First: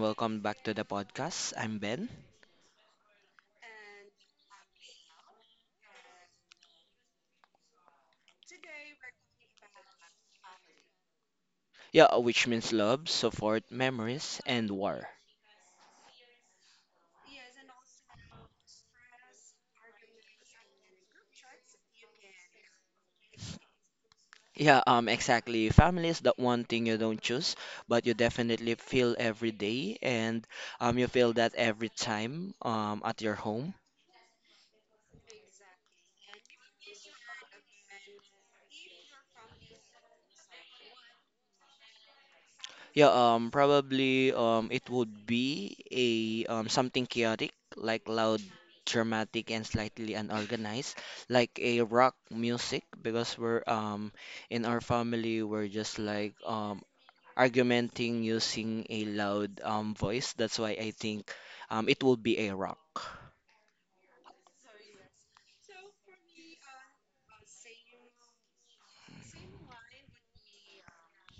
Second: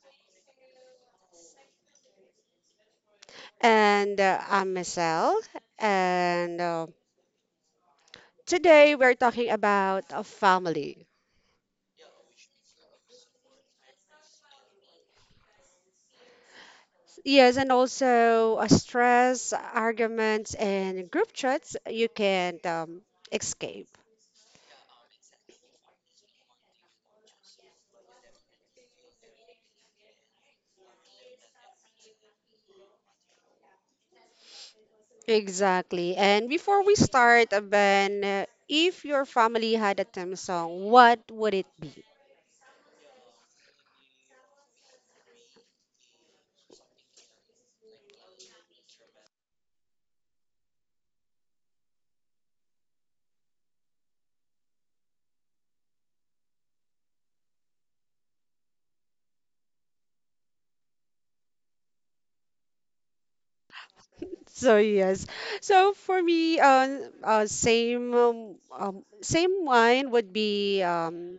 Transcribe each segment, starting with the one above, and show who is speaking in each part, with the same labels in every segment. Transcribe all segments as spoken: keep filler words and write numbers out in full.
Speaker 1: welcome back to the podcast. I'm Ben.
Speaker 2: And uh, I'm Michelle. And uh, Today we're talking about a family.
Speaker 1: Yeah, which means love, support, memories, and war.
Speaker 2: Yes, and also uh, stress, arguments, and group chats you can't um, escape.
Speaker 1: Yeah, um, exactly. Family is that one thing you don't choose, but you definitely feel every day, and um, you feel that every time um at your home.
Speaker 2: Exactly. And before we start, uh, Ben, uh, if your family had a theme song, what would it be?
Speaker 1: Yeah, um, probably um, it would be a um, something chaotic, like loud, dramatic, and slightly unorganized, like a rock music, because we're um in our family we're just like um argumenting using a loud um voice. That's why I think um it will be a rock.
Speaker 2: So yes, so for me, uh, uh same um, um, same wine would be um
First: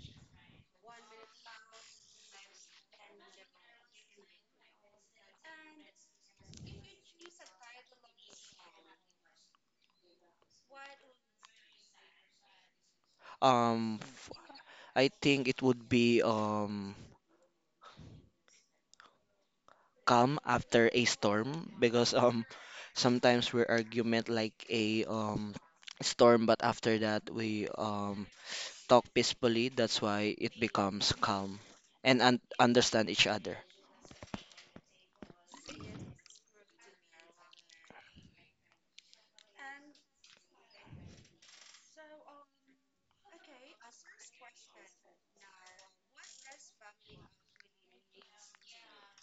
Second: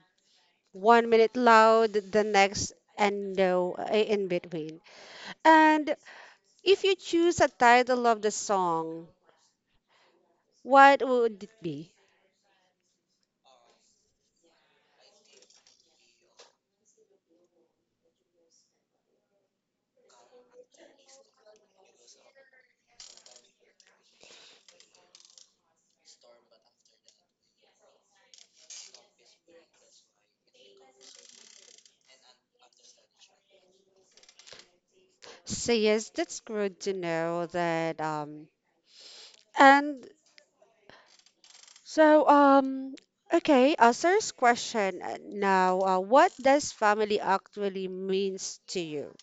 Speaker 2: one minute loud, the next, and no uh, in between. And if you choose a title of the song, what would it be?
Speaker 1: Um, I think it would be um calm after a storm, because um sometimes we argument like a um storm. But after that we um talk peacefully. That's why it becomes calm and un understand each other.
Speaker 2: So yes, that's good to know that. Um, and so um, okay. Uh, sir's question uh, now. Uh, what does family actually means to you?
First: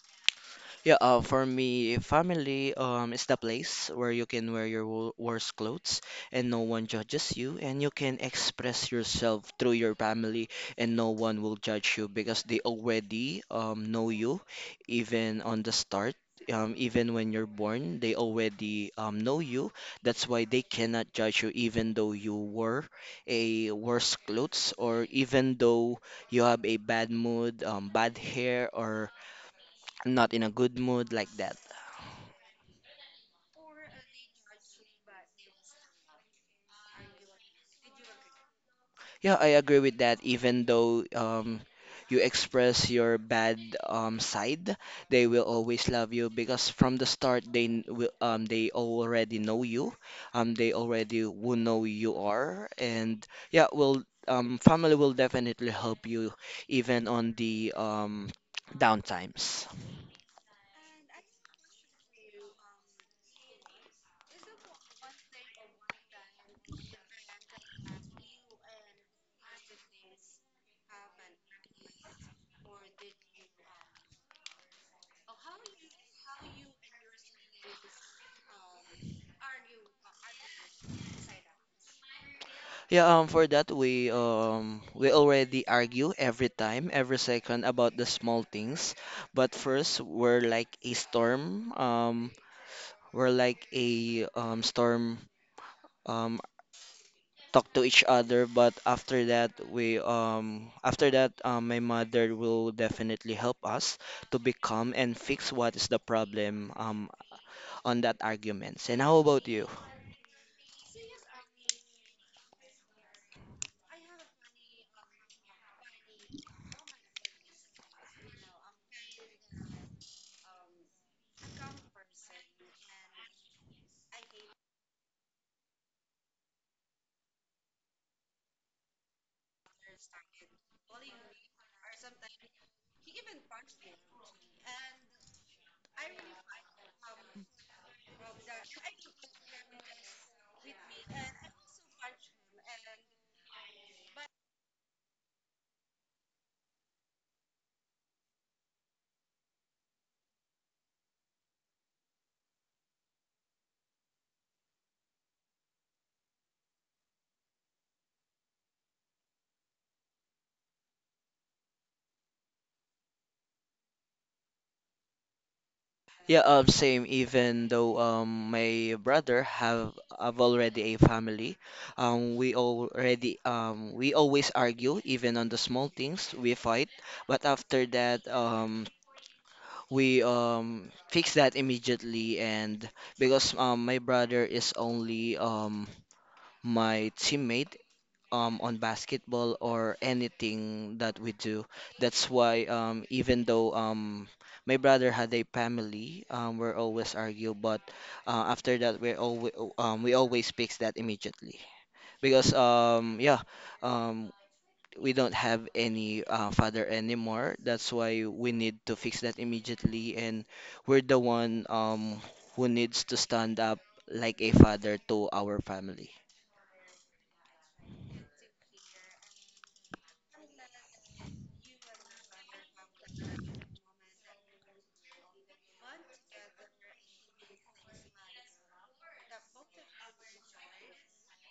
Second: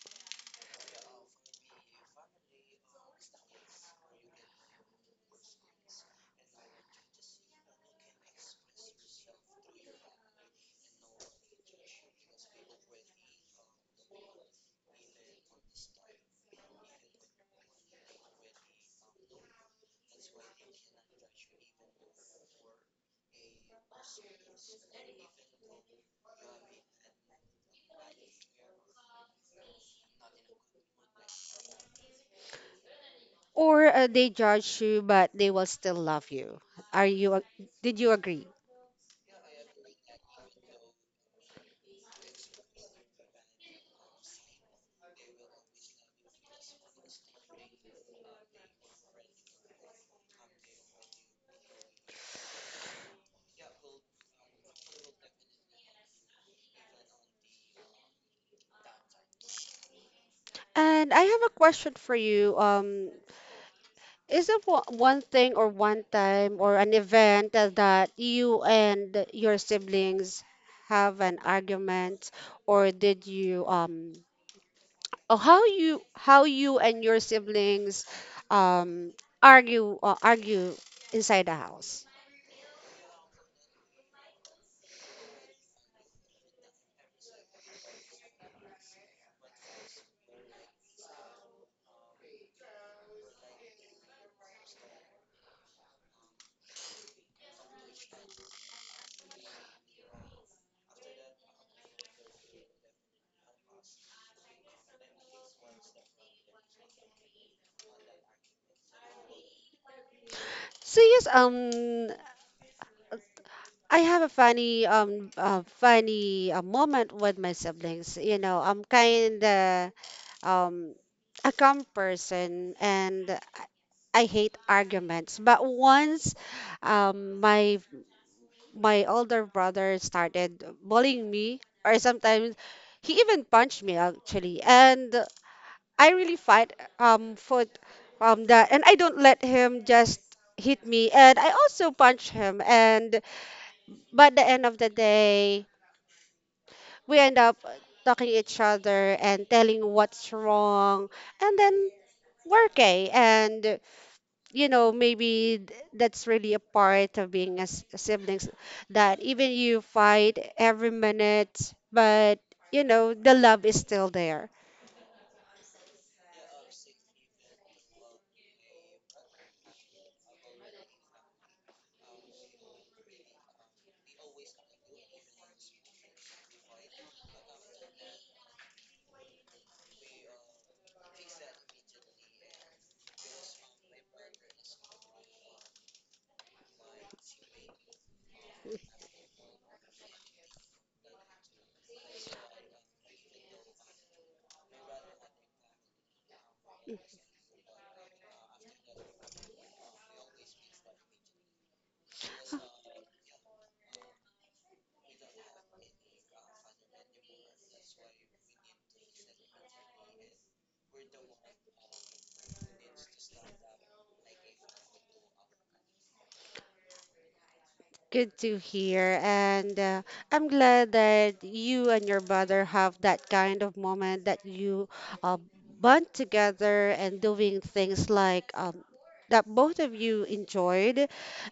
Speaker 1: Yeah, uh, for me, family um is the place where you can wear your wo- worst clothes, and no one judges you, and you can express yourself through your family, and no one will judge you because they already um know you, even on the start. Um, even when you're born, they already um, know you. That's why they cannot judge you, even though you were a worse clothes, or even though you have a bad mood, um, bad hair, or not in a good mood like that.
Speaker 2: Or uh, they judge you, but they will still love you. Are you? ag- Did you agree?
Speaker 1: Yeah, I agree with that. Even though um, you express your bad um, side, they will always love you because from the start they n- will um, they already know you. Um, they already will know you are, and yeah, will um, family will definitely help you even on the um, down times.
Speaker 2: And I have a question for you. Um, Is there wa- one thing or one time or an event that you and your siblings have an argument, or did you um, or how you how you and your siblings um argue or argue inside the house?
Speaker 1: Yeah, um, for that we um we already argue every time, every second, about the small things. But first, we're like a storm. Um, we're like a um storm. Um, talk to each other. But after that, we um after that, um, my mother will definitely help us to become and fix what is the problem um on that arguments. And how about you?
Speaker 2: So yes, um, I have a funny um uh, funny uh, moment with my siblings. You know, I'm kind of um a calm person, and I I hate arguments. But once um my my older brother started bullying me, or sometimes he even punched me actually, and I really fight um for um that, and I don't let him just hit me, and I also punch him. And but the end of the day, we end up talking each other and telling what's wrong, and then we're okay. And you know, maybe th- that's really a part of being as siblings, that even you fight every minute, but you know, the love is still there.
Speaker 1: Yeah, um, same. Even though um, my brother have have already a family, um, we already um, we always argue even on the small things we fight. But after that, um, we um, fix that immediately. And because um, my brother is only um, my teammate um, on basketball or anything that we do. That's why um, even though um, my brother had a family, um, we're always argue, but uh, after that we're always um, we always fix that immediately, because um, yeah, um, we don't have any uh, father anymore. That's why we need to fix that immediately, and we're the one um, who needs to stand up like a father to our family.
Speaker 2: Good to hear. And uh, I'm glad that you and your brother have that kind of moment that you uh, bond together and doing things like um, that both of you enjoyed.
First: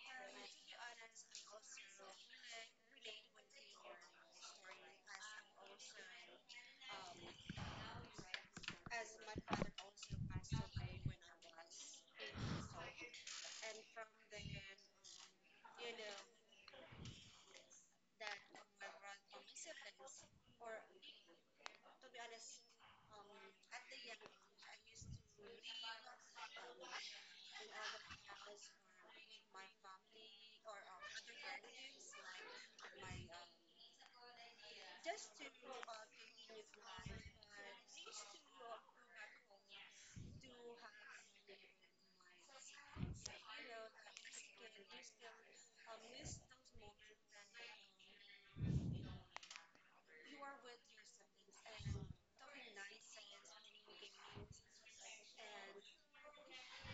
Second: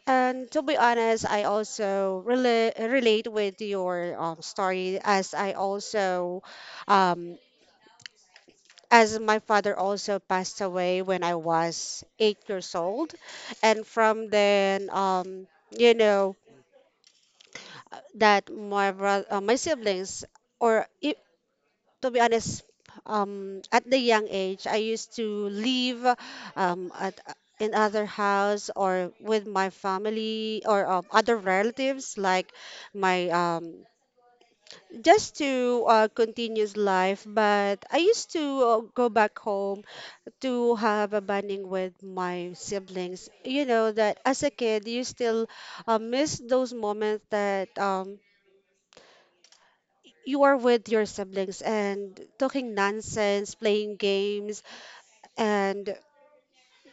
Speaker 2: And to be honest, I also rela relate with your um story, as I also, um, as my father also passed away when I was eight years old. And from then, um, you know, that my bro- uh, my siblings or i- to be honest, um, at the young age I used to live um at in other house, or with my family, or um, other relatives like my um just to uh, continue life. But I used to uh, go back home to have a bonding with my siblings. You know, that as a kid you still uh, miss those moments that um you are with your siblings and talking nonsense, playing games, and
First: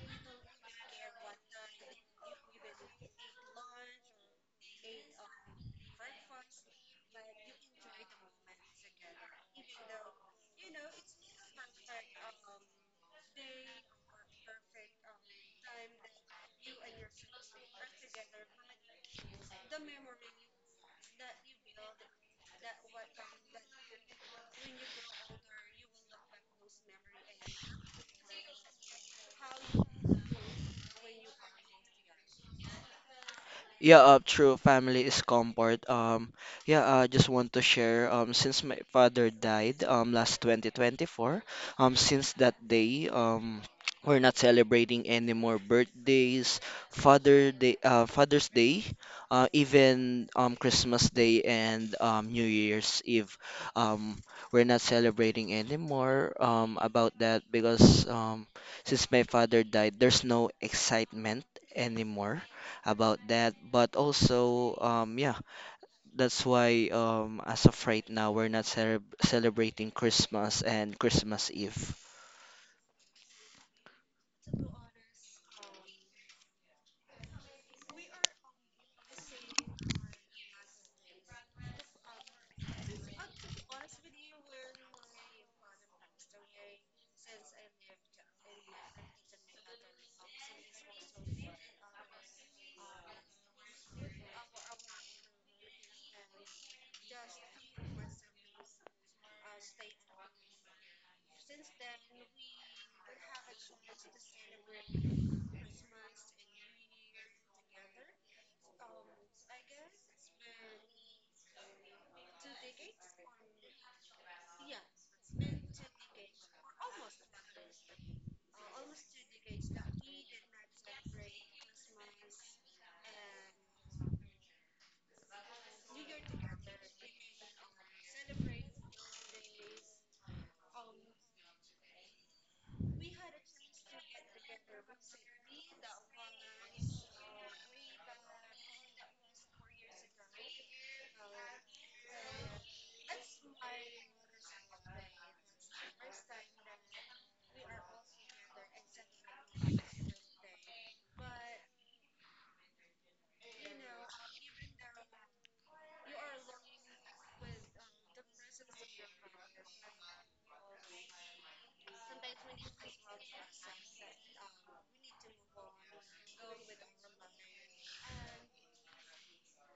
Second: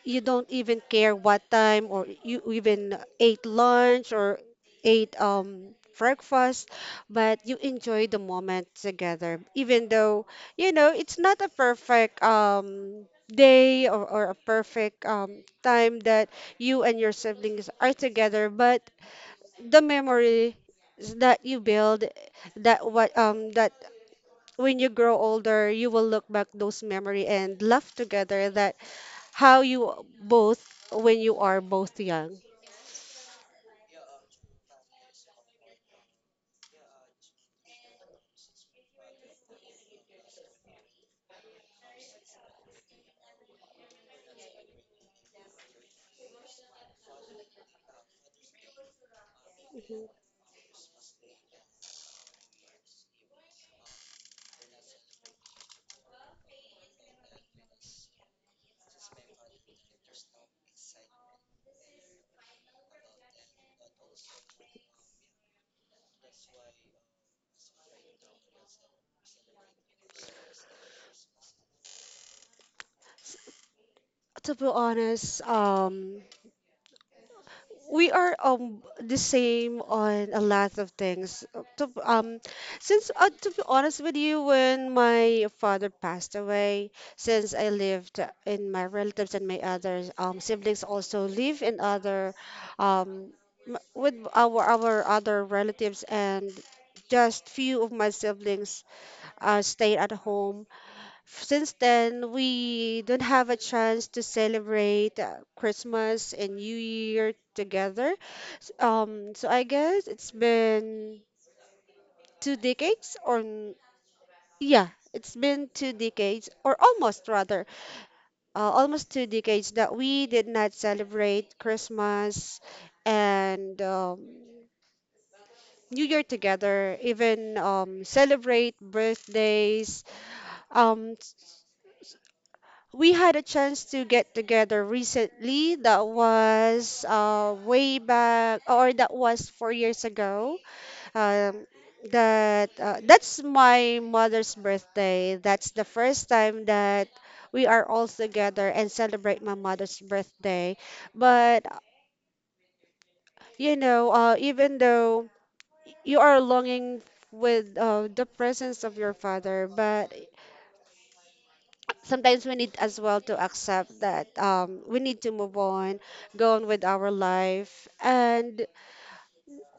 Speaker 2: you don't even care what time or you even ate lunch or ate um breakfast, but you enjoy the moment together. Even though you know it's not a perfect um day, or, or a perfect um time that you and your siblings are together, but the memory that you build, that what um, that when you grow older, you will look back those memory and laugh together, that how you both when you are both young.
Speaker 1: Yeah, uh, true. Family is comfort. Um, yeah, I just want to share. Um, since my father died, um, last twenty twenty-four, um, since that day, um, we're not celebrating any more birthdays, Father Day, uh, Father's Day, uh, even um, Christmas Day, and um, New Year's Eve. Um, we're not celebrating anymore um, about that, because um, since my father died, there's no excitement anymore about that. But also, um, yeah, that's why um, as of right now, we're not cele celebrating Christmas and Christmas Eve.
Speaker 2: To be honest, um, we are um the same on a lot of things. Uh, To, um, since uh, to be honest with you, when my father passed away, since I lived in my relatives, and my other um, siblings also live in other um m- with our our other relatives, and just few of my siblings uh, stayed at home. Since then, we don't have a chance to celebrate uh, Christmas and New Year together. S- Um, so I guess it's been two decades, or n- yeah, it's been two decades, or almost rather, uh, almost two decades that we did not celebrate Christmas and um, New Year together, even um, celebrate birthdays. Um, we had a chance to get together recently. That was uh, way back, or that was four years ago. Um, that uh, that's my mother's birthday. That's the first time that we are all together and celebrate my mother's birthday. But you know, uh, even though you are longing with uh, the presence of your father, but sometimes we need as well to accept that um, we need to move on, go on with our life, and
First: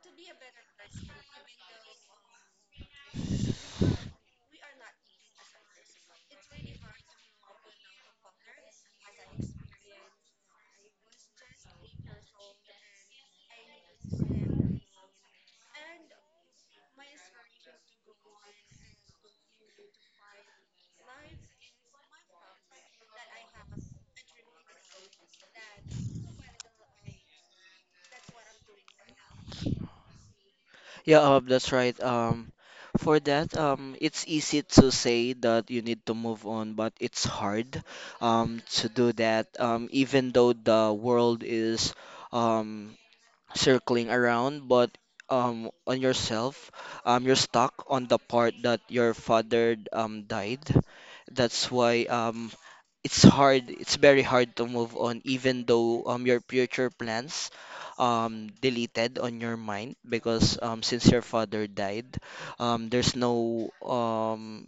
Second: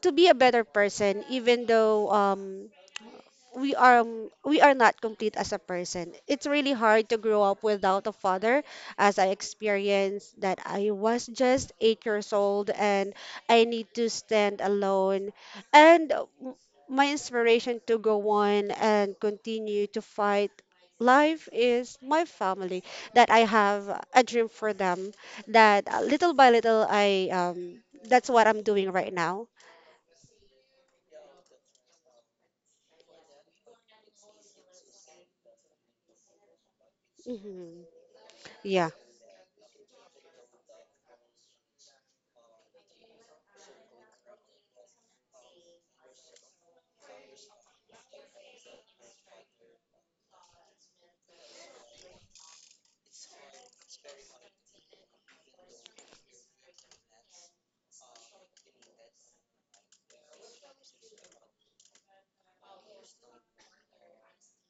Speaker 2: to be a better person, even though um, we are um, we are not complete as a person. It's really hard to grow up without a father, as I experienced that I was just eight years old and I need to stand alone. And uh, m- my inspiration to go on and continue to fight life is my family, that I have a dream for them, that uh, little by little I um, that's what I'm doing right now.
Speaker 1: Yeah, um, that's right. Um, for that, um, it's easy to say that you need to move on, but it's
Speaker 2: Hmm.
Speaker 1: hard, um, to
Speaker 2: Yeah.
Speaker 1: do that. Um, even though the world is, um, circling around, but um, on yourself, um, you're stuck on the part that your father um, died. That's why um, it's hard. It's very hard to move on, even though um, your future plans um, deleted on your mind, because um, since your father died, um, there's no um,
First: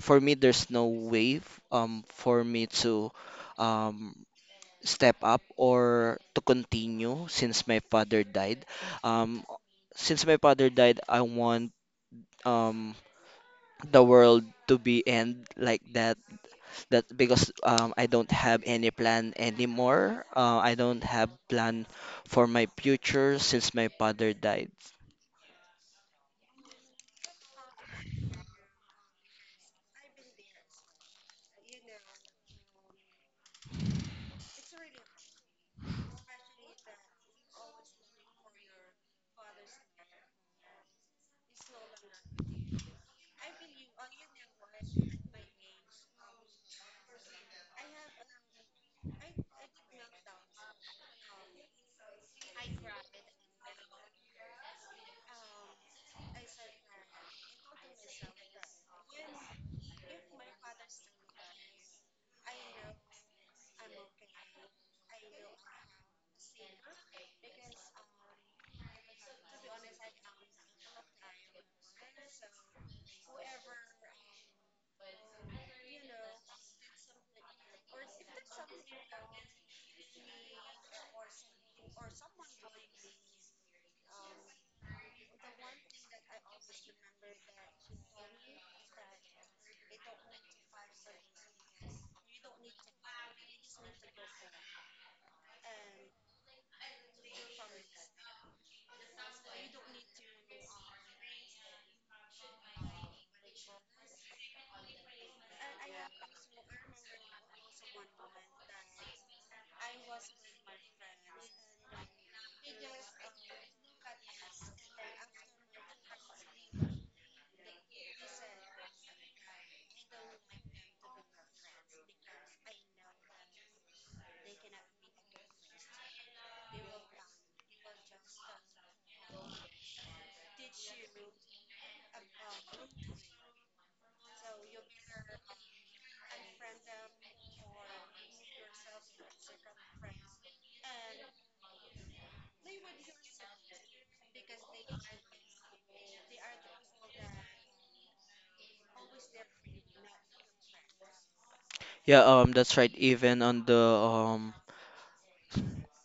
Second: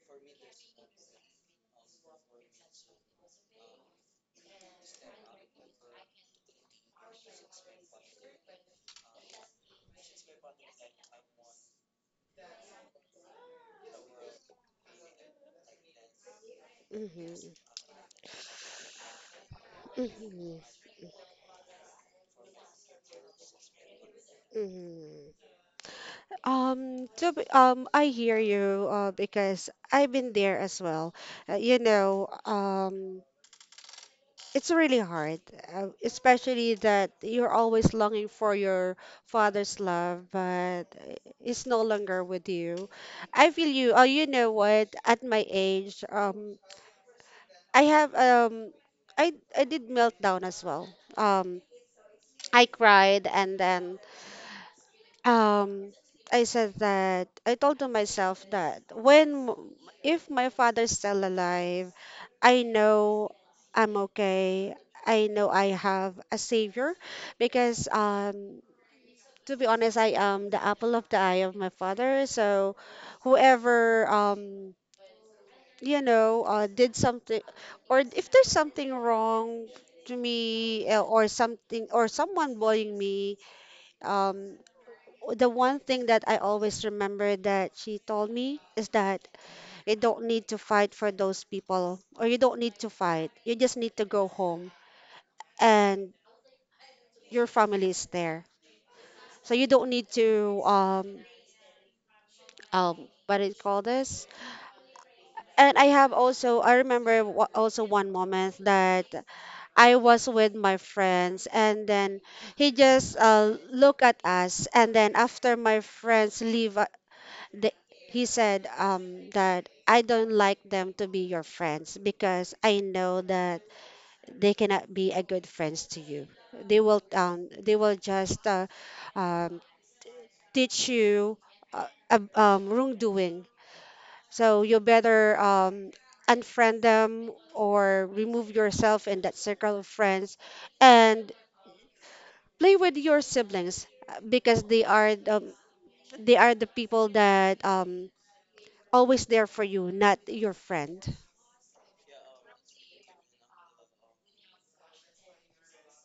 Speaker 1: for me there's no way f- um, for me to um, step up or to continue since my father died. Um, since my father died, I want um, the world to be end like that. That because um, I don't have any plan anymore. Uh, I
Speaker 2: Hmm.
Speaker 1: don't have plan for my future since my father died.
Speaker 2: Mm. Um, to be, um, I hear you uh, because I've been there as well. Uh, you know, um, it's really hard, uh, especially that you're always longing for your father's love, but it's no longer with you. I feel you. Oh, you know what? At my age, um, I have um, I I did meltdown as well. Um, I cried and then um, I said that I told to myself that when if my father's still alive, I know I'm okay. I know I have a savior, because um to be honest, I am the apple of the eye of my father. So whoever um you know uh, did something, or if there's something wrong to me uh, or something or someone bullying me, um, the one thing that I always remember that she told me is that you don't need to fight for those people, or you don't need to fight. You just need to go home, and your family is there. So you don't need to um um what do you call this? And I have also I remember wa- also one moment that I was with my friends, and then he just uh, look at us, and then after my friends leave the, he said um, that I don't like them to be your friends, because I know that they cannot be a good friends to you. They will um, they will just uh, um, teach you uh, ab- um, wrongdoing. So you better um, unfriend them, or remove yourself in that circle of friends, and play with your siblings uh, because they are the, they are the people that um, always there for you, not your friend.
Speaker 1: Yeah, um, that's right. Even on the um,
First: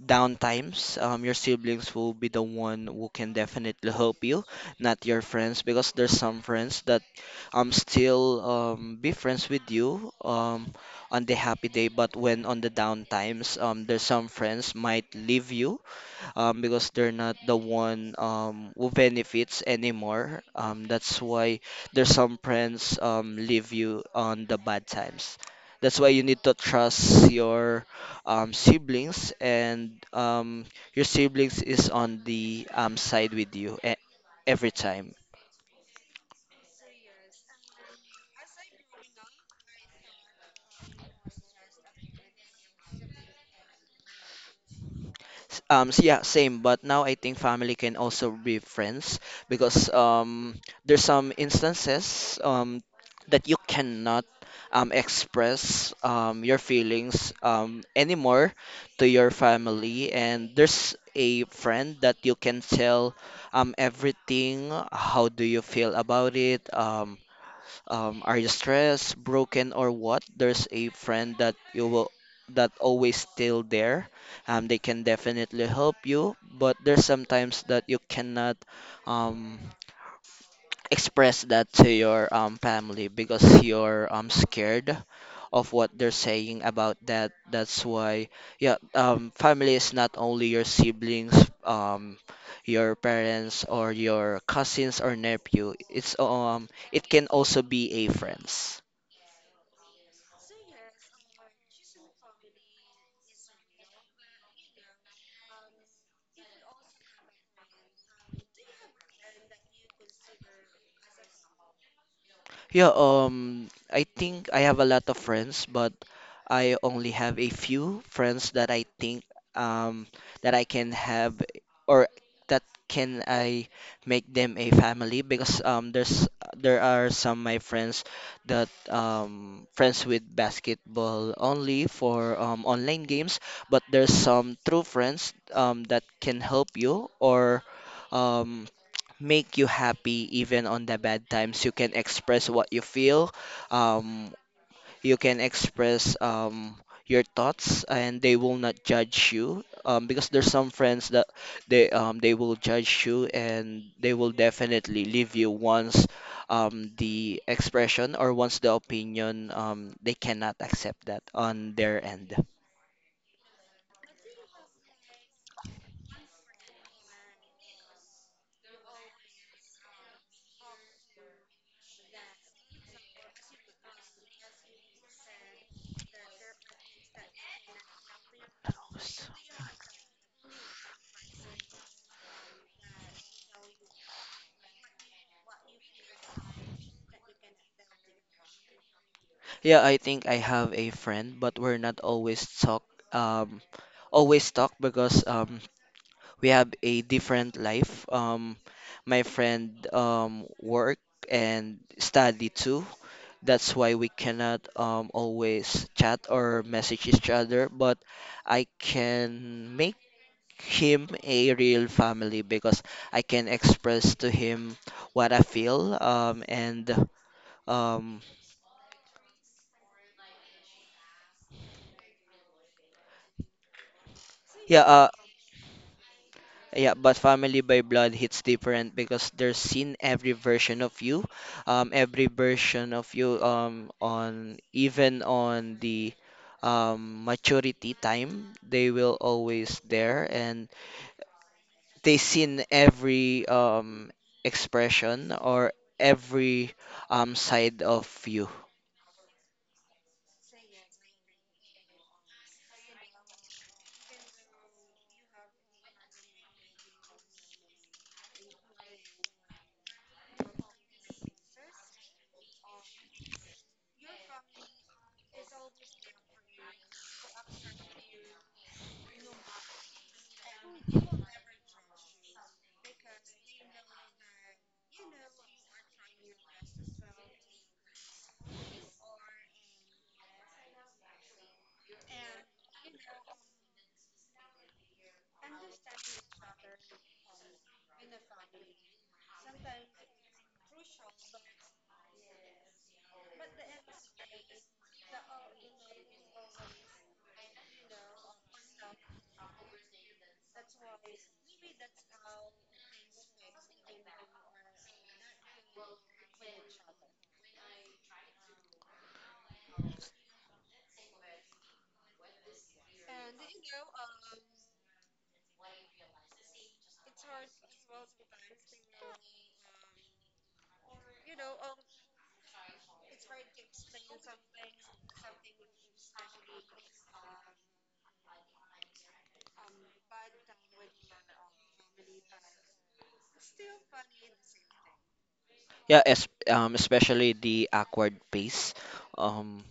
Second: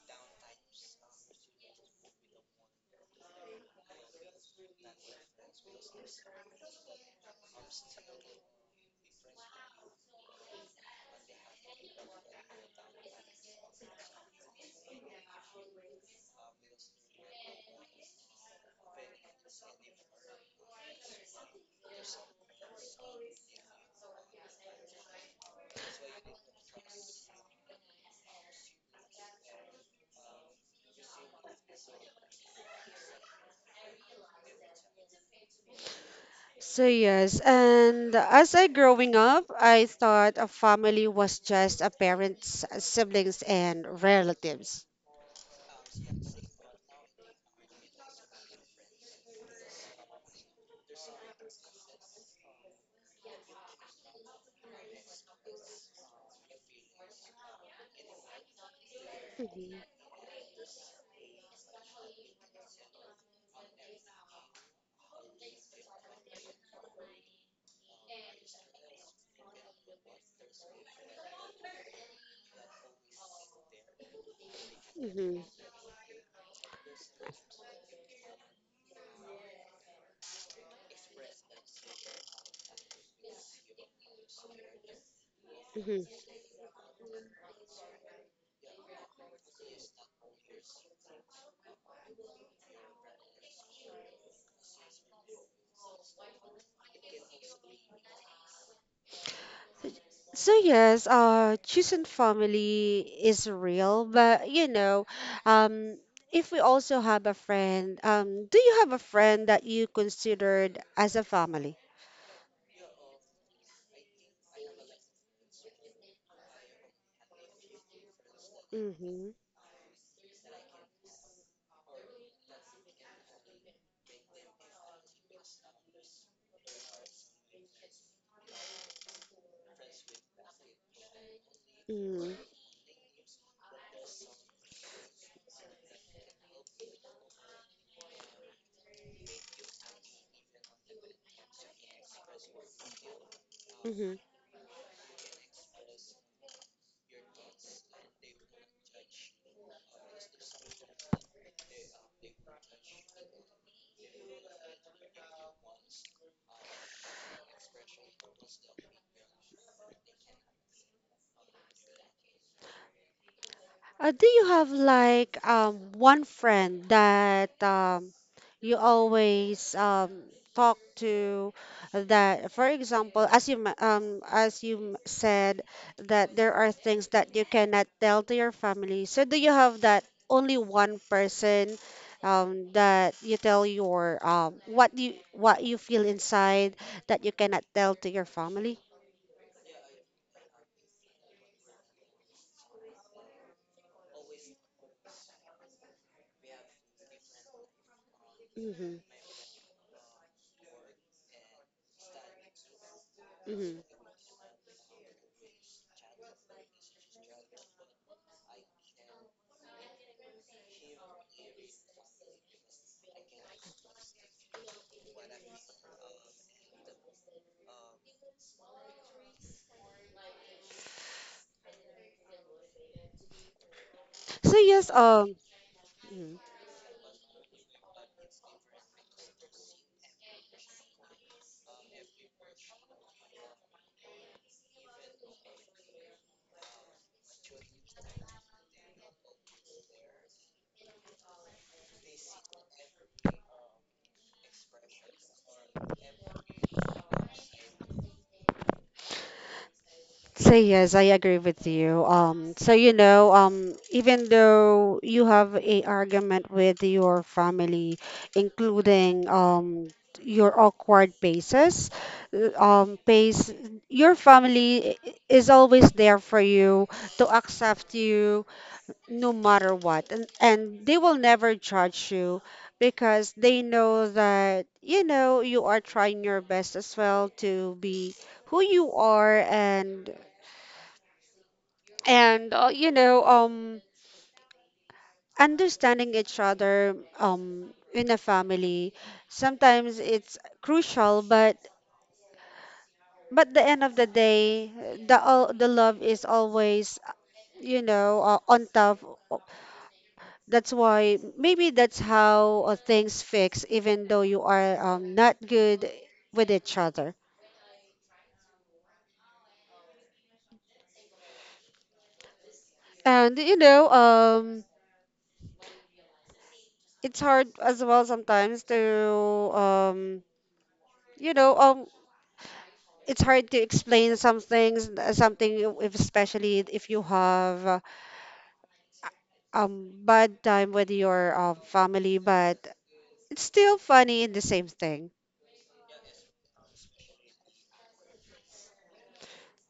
Speaker 1: downtimes, um, your siblings will be the one who can definitely help you, not your friends, because there's some friends that um still um be friends with you um on the happy day, but when on the downtimes, um, there's some friends might leave you um, because they're not the one um, who benefits anymore. Um, that's why there's some friends um, leave you on the bad times. That's why you need to trust your um, siblings, and um, your siblings is on the um, side with you e- every time.
Speaker 2: So yes, and as I growing up, I thought a family was just a parents, siblings, and relatives.
Speaker 1: S- Um, s- yeah, same. But now I think family can also be friends, because um, there's some instances um, that you cannot um, express um, your feelings um, anymore to your family, and there's a friend that you can tell um, everything. How do you feel about it? Um, um, are you stressed, broken, or what? There's a friend that you will that always still there. Um, they can
Speaker 2: Hmm.
Speaker 1: definitely help you, but there's sometimes that you cannot um, express that to your um, family because you're um, scared of what
Speaker 2: Hmm.
Speaker 1: they're saying about that. That's why, yeah, um, family is not only your siblings, um, your parents, or your cousins or nephew. It's um it can also be a friends.
Speaker 2: So yes, uh, choosing family is real, but you know, um, if we also have a friend, um, do you have a friend that you considered as a family?
Speaker 1: Yeah, um, I think I have a lot of friends, but I only have a few friends that I think
Speaker 2: Mm-hmm.
Speaker 1: um that I can have, or that can I make them a family, because um there's there are some my friends that um friends with basketball only
Speaker 2: Mm-hmm.
Speaker 1: for um online games, but there's some true friends um that can help you, or um make you happy even on the bad times. You can express what you feel. Um, you can express um, your thoughts, and they will not judge you. Um, because there's some friends that they um, they will judge you, and they will definitely leave you once um, the expression, or once the opinion, um, they cannot accept that on their end.
Speaker 2: Uh, do you have like um one friend that um you always um talk to, that for example as you m- um as you m- said, that there are things that you cannot tell to your family. So do you have that only one person um that you tell your um what you what you feel inside that you cannot tell to your family?
Speaker 1: Yeah, I think I have a friend, but we're not always talk um always talk, because um we have a different life. Um,
Speaker 2: Mm-hmm.
Speaker 1: my friend um, work and study too. That's why
Speaker 2: Mm-hmm.
Speaker 1: we cannot um, always chat or message each other. But I can make him a real family, because I can express to him what I feel. Um, and um,
Speaker 2: So
Speaker 1: yeah,
Speaker 2: yes,
Speaker 1: uh,
Speaker 2: um, mm-hmm.
Speaker 1: yeah, but family by blood hits different, because they're seen every version of you, um, every version of you, um, on even on the um, maturity time, they will always there, and they seen every um, expression, or every um, side of you.
Speaker 2: So yes, I agree with you. Um, so you know, um, even though you have a argument with your family, including um your awkward paces, uh, um, pace, your family i- is always there for you to accept you no matter what, and and they will never judge you, because they know that you know you are trying your best as well to be who you are. And and uh, You know um, understanding each other um in a family sometimes it's crucial, but but the end of the day, the all the love is always, you know uh, on top. That's why maybe that's how uh, things fix, even though you are um, not good with each other. And you know um, it's hard as well sometimes to um, you know um, it's hard to explain some things, uh, something if, especially if you have uh, um bad time with your um, family, but it's still funny in the same thing.
Speaker 1: Yeah, es um, especially the awkward pace. Um,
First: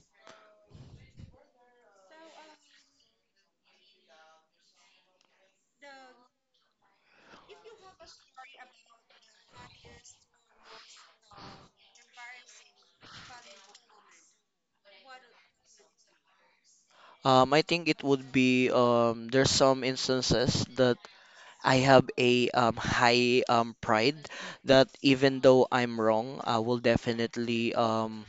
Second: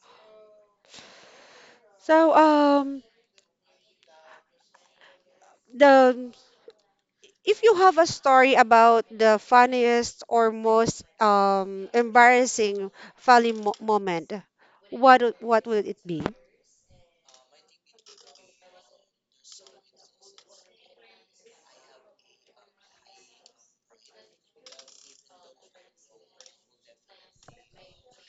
Speaker 2: So um, the if you have a story about the funniest or most um embarrassing family mo- moment, what would- what would it be?
Speaker 1: um, I think it would be, um, there's some instances that I have a um, high um, pride, that even though I'm wrong, I will definitely um,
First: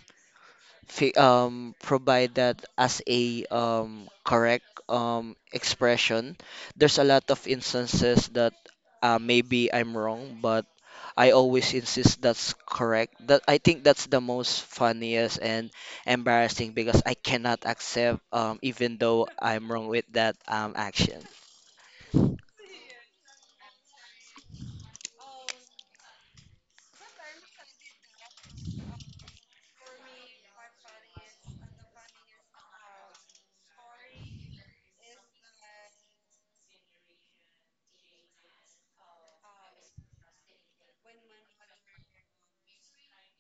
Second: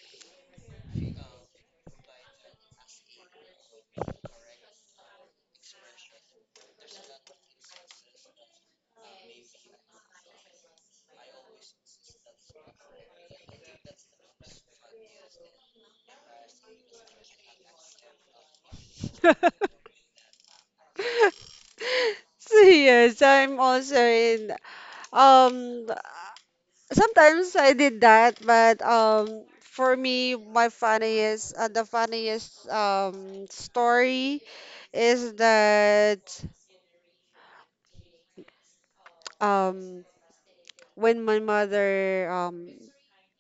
Speaker 1: fi um, provide that as a um, correct um, expression. There's a lot of instances that, uh, maybe I'm wrong, but I always insist that's correct. That I think that's the most funniest and embarrassing, because I cannot accept, um, even though I'm wrong with that um, action.
Speaker 2: So yes, I'm also in um, sometimes I did that, but um, for me, my funniest, uh, the funniest um story is that um when my mother um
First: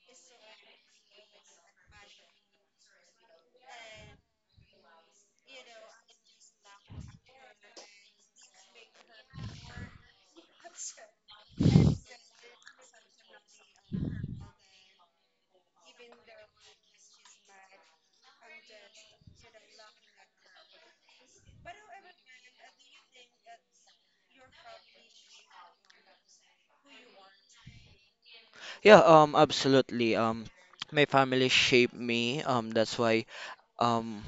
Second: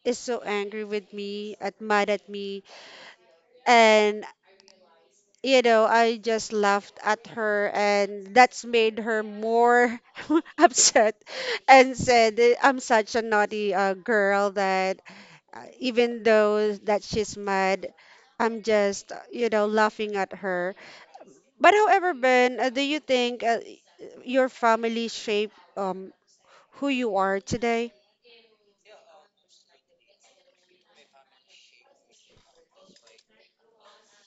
Speaker 2: is so angry with me, at mad at me, and you know, I just laughed at her, and that's made her more upset and said, eh, I'm such a naughty uh, girl that uh, even though that she's mad, I'm just, uh, you know, laughing at her. But however, Ben, uh, do you think uh, your family shaped um, who you are today?
Speaker 1: Yeah, um, absolutely. Um, my family shaped me. Um, that's why, um,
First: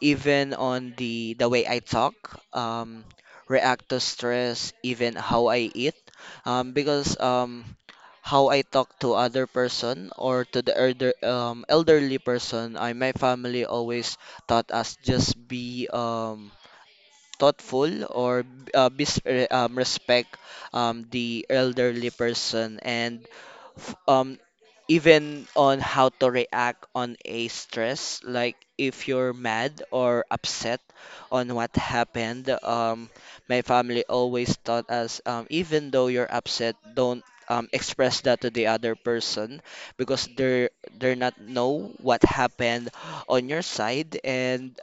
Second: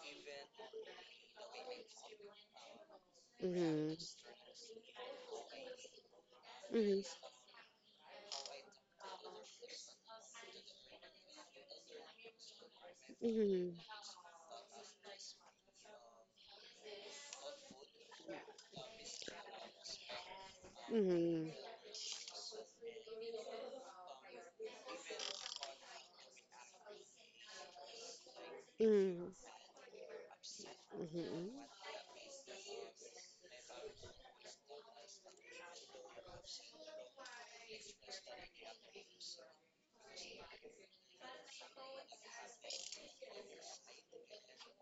Speaker 1: even on the the way I talk, um, react
Speaker 2: Mm-hmm.
Speaker 1: to stress, even how I eat, um, because
Speaker 2: Mm-hmm.
Speaker 1: um, how I talk to other person or to the elder um elderly person, I my family
Speaker 2: Mm-hmm.
Speaker 1: always taught us, just be um thoughtful, or b- uh, be s- re- um, respect um the elderly person, and f- um even on how to react on a stress, like if you're
Speaker 2: Mm-hmm.
Speaker 1: mad or upset on what
Speaker 2: Mm-hmm.
Speaker 1: happened. Um my family always taught us, um even though you're upset, don't um express that to the other person, because they're they're not know what happened on your side. and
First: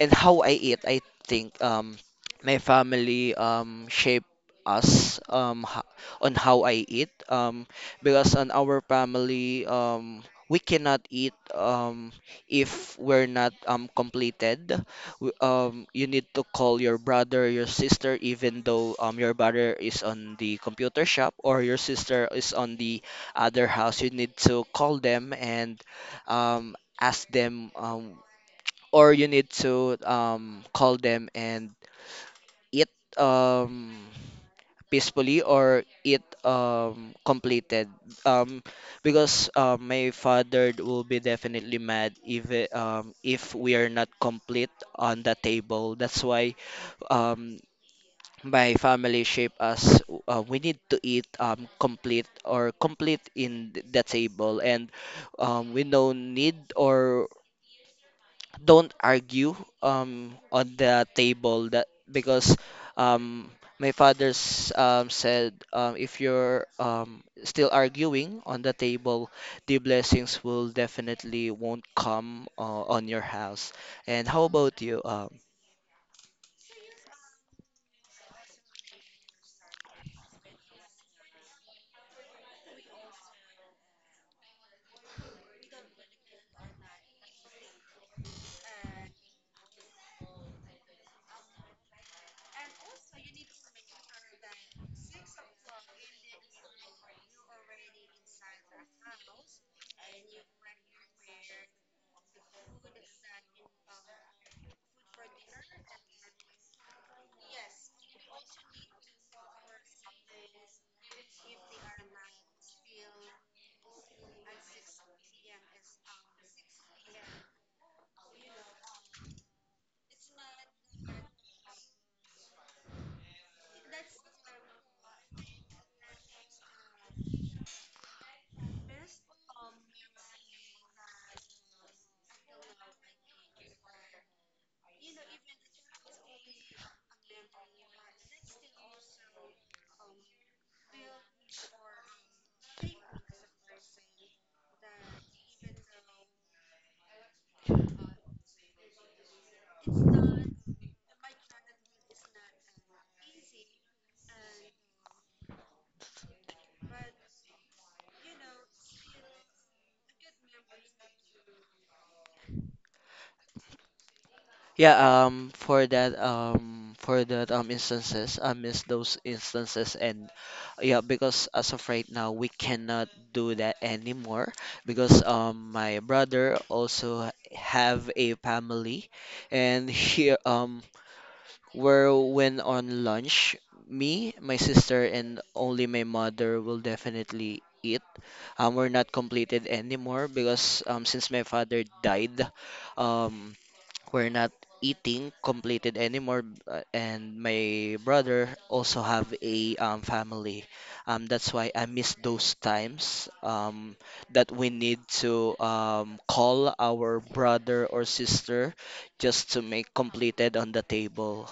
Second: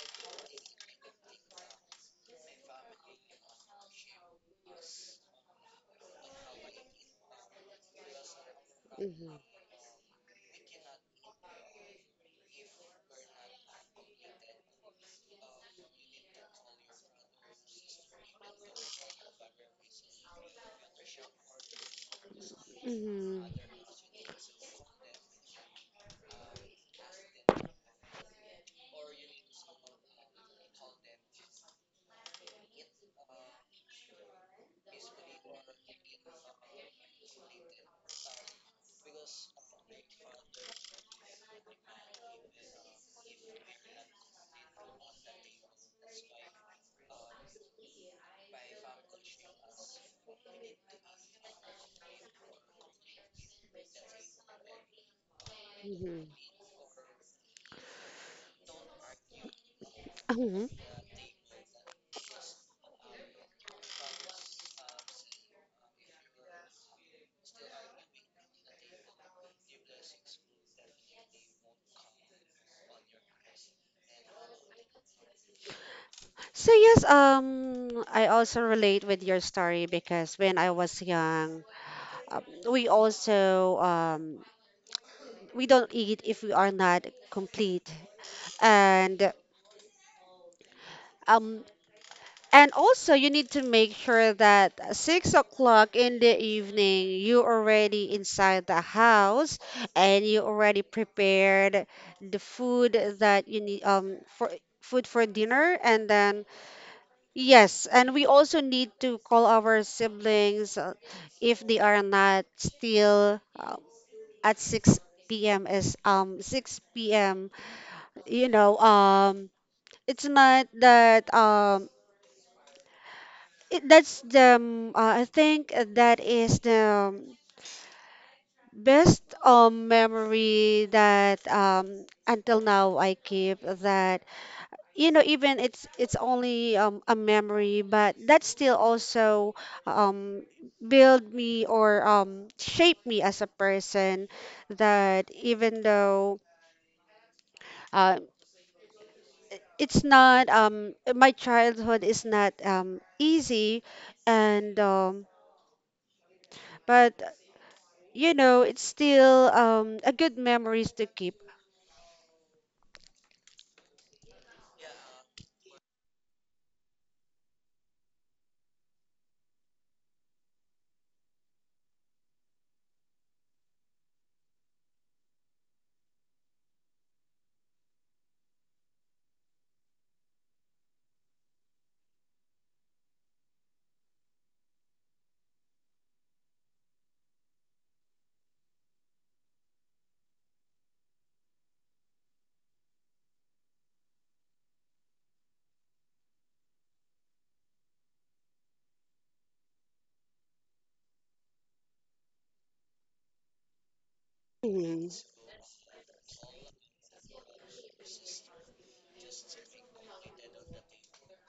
Speaker 1: and how I eat, I think, um, my family, um, shape us, um, ho- on how I eat, um, because on our
Speaker 2: Mm-hmm.
Speaker 1: family, um, we cannot eat, um, if we're not um, completed. W- Um, you need to call your brother, your sister, even though um, your brother is on the computer shop, or your sister is on the other house. You need to call them and um, ask them. Um, or you need to um, call them and eat um, peacefully, or eat um, completed, um, because uh, my father will be definitely mad if it- um, if we are not complete on the table. That's why, um, my family shape us, uh, we need to eat um, complete, or complete in th- the table, and um, we no
Speaker 2: Mm-hmm.
Speaker 1: need or don't argue um
Speaker 2: Mm-hmm.
Speaker 1: on the table. That because um my father's um said, um if you're um still arguing on the table, the blessings will definitely won't come uh, on your house. And how about you um.
Speaker 2: So yes, um, I also relate with your story because when I was young, um, we also um, we don't eat if we are not complete, and um, and also you need to make sure that six o'clock in the evening, you already inside the house and you already prepared the food that you need um for food for dinner. And then yes, and we also need to call our siblings, uh, if they are not still, uh, at six p m Is um six p m. You know, um it's not that um it, that's the um, uh, I think that is the um, best um memory that, um until now, I keep that. You know even it's it's only um, a memory, but that still also um build me or um shape me as a person, that even though, uh, it's not um my childhood is not um easy and um but, you know it's still um a good memories to keep.
Speaker 1: Yeah, um, for that, um, for that, um, instances, I miss those instances, and yeah, because as of right now, we cannot do that anymore because um, my brother also have a family, and he um where when on lunch, me, my sister, and only my mother will definitely eat. Um, we're not completed anymore because um, since my father died, um, we're not eating completed anymore. uh, And my brother also have a um, family. Um, that's why I miss those times um, that we need to um, call our brother or sister just to make completed on the table.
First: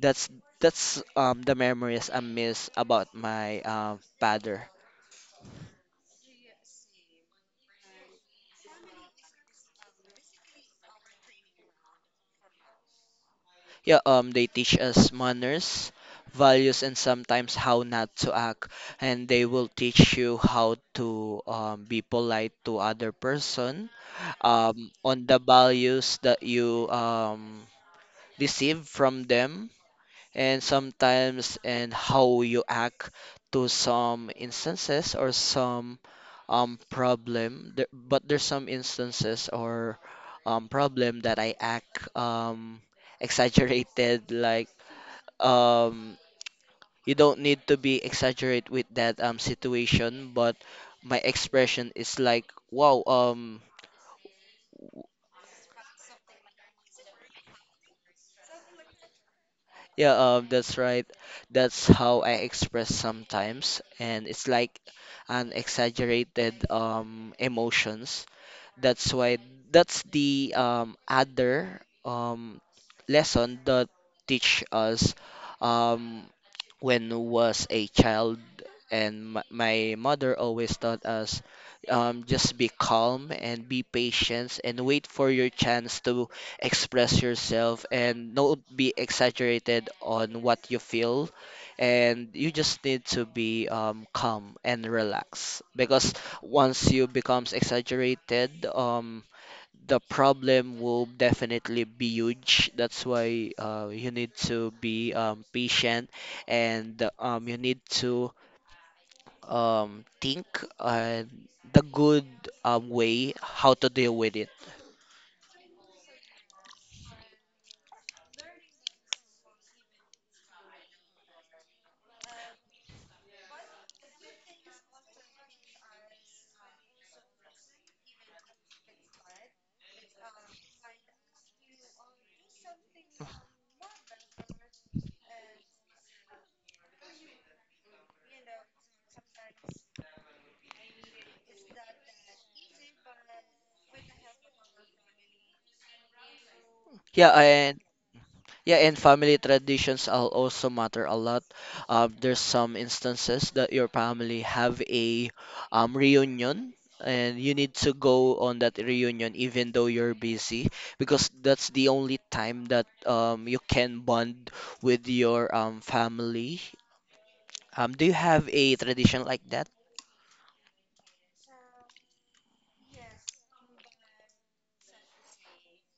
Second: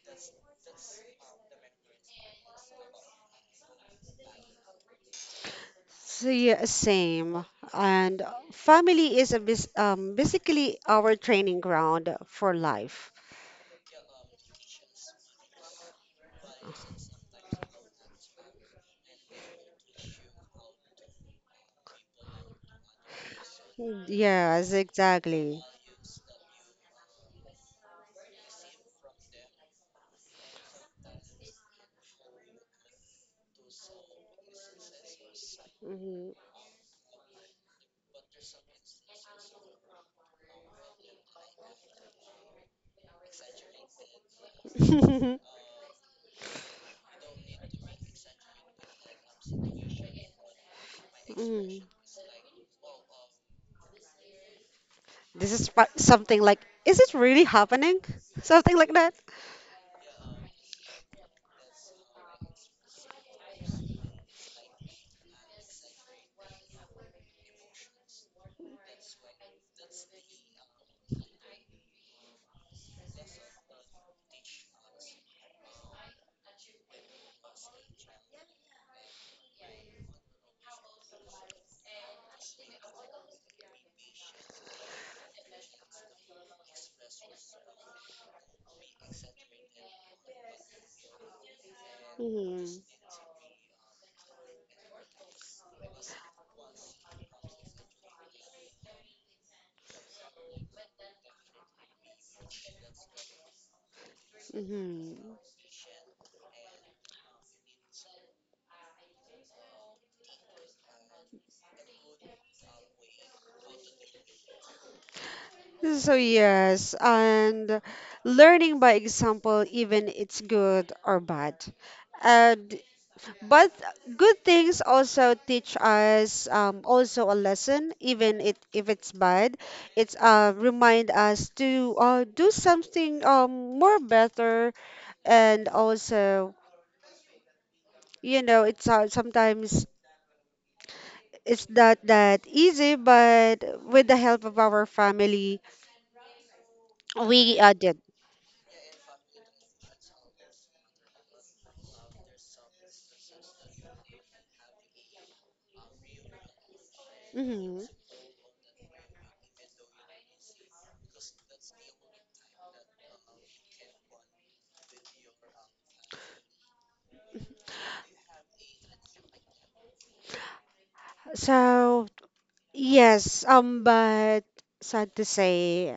Speaker 1: That's that's um the memories I miss about my um father.
Speaker 2: So yeah, same. And family is a bas- um, basically our training ground for life.
Speaker 1: Yeah, um they teach us manners, values, and sometimes how not to act, and they will teach you how to um, be polite to other person
Speaker 2: Mm, yes,
Speaker 1: um on the
Speaker 2: exactly.
Speaker 1: values that you um receive from them, and sometimes and how you act to some instances or some
Speaker 2: Mhm.
Speaker 1: um problem there. But there's some instances or um problem that I act um exaggerated, like um you don't need to be exaggerate with that um situation, but my
Speaker 2: Mm.
Speaker 1: expression is like wow um
Speaker 2: This is fa- something like, is it really happening? Something like that.
Speaker 1: Yeah, um, that's right. That's how I express sometimes, and it's like an exaggerated um emotions. That's why that's the um other um lesson that teach us um when was a child. And my, my mother always taught us, um, just be calm and be patient and wait for your chance to express yourself and not be exaggerated on what you feel. And you
Speaker 2: Mhm.
Speaker 1: just need to be um, calm and relax, because once you becomes exaggerated, um, the problem will definitely be huge. That's why uh, you need to be
Speaker 2: Mhm.
Speaker 1: um, patient, and um, you need to um, think and the good um, way how to deal with it.
Speaker 2: So yes, and learning by example, even it's good or bad. And but good things also teach us, um, also a lesson, even it if it's bad. It's, uh, remind us to, uh, do something, um, more better, and also, you know it's, uh, sometimes it's not that easy, but with the help of our family,
Speaker 1: Yeah,
Speaker 2: we, uh,
Speaker 1: and
Speaker 2: did.
Speaker 1: yeah, and family traditions al- also matter a lot. Um, there's some instances that your family have a um, reunion, and you need
Speaker 2: Hmm.
Speaker 1: to go on that reunion even though you're busy, because that's the only time that um, you can bond with your um, family. Um, do you have a tradition like that?
Speaker 2: So yes, um, but sad to say,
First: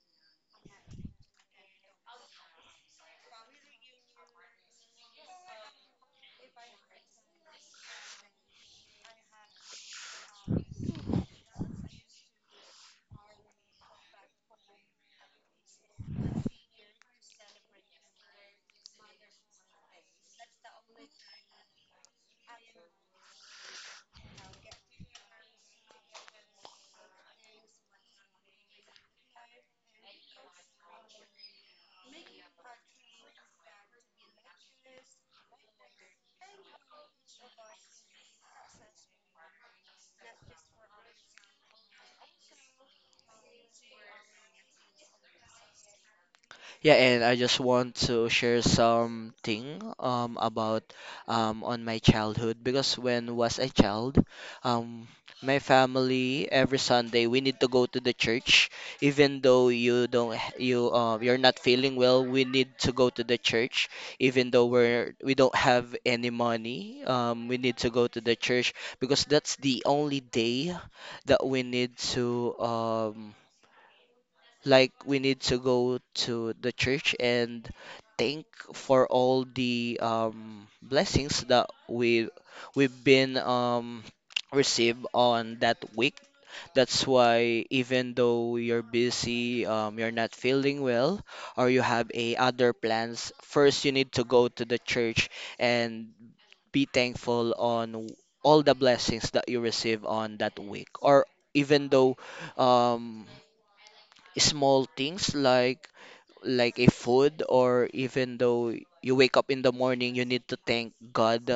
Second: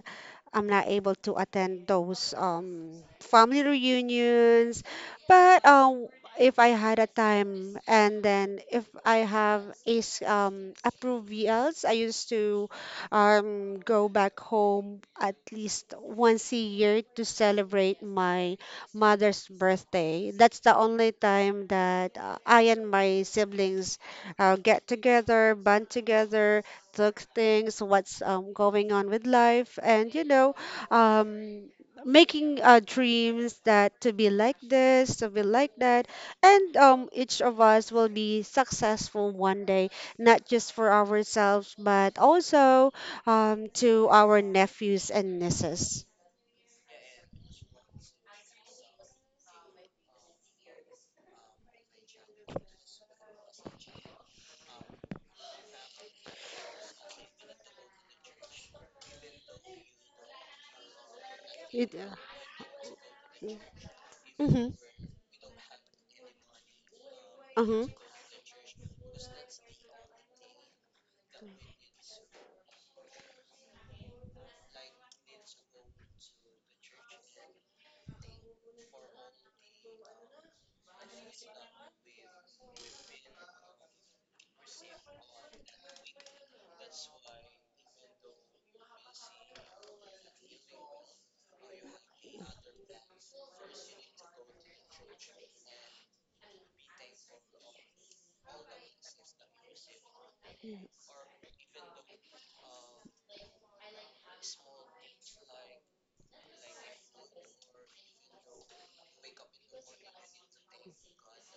Speaker 2: I'm not able to attend those um family reunions. But, um, if I had a time, and then if I have is um approved V Ls, I used to um go back home at least once a year to celebrate my mother's birthday. That's the only time that, uh, I and my siblings, uh, get together, band together, took things, what's, um, going on with life, and, you know, um, making, uh, dreams, that to be like this, to be like that, and, um, each of us will be successful one day, not just for ourselves, but also, um, to our nephews and nieces.
Speaker 1: Yeah, and I just want to share something um about um on my childhood, because when was a child, um my family every Sunday we need to go to the church, even though you don't you uh, you're not
Speaker 2: It,
Speaker 1: feeling
Speaker 2: uh,
Speaker 1: well, we need to go to the church, even though
Speaker 2: mm-hmm,
Speaker 1: we're we don't have any money, um we need
Speaker 2: uh-huh,
Speaker 1: to go to the church because that's the only day that we need to um like we need to go to the church and thank for all the um, blessings that we we've been um, received on that week. That's why even though you're busy, um, you're not feeling well, or you have a other plans, first you need to go to the church and be thankful on w- all the blessings that you receive on that week. Or even though um, small things like like a food, or even though you wake up in the morning you need to thank God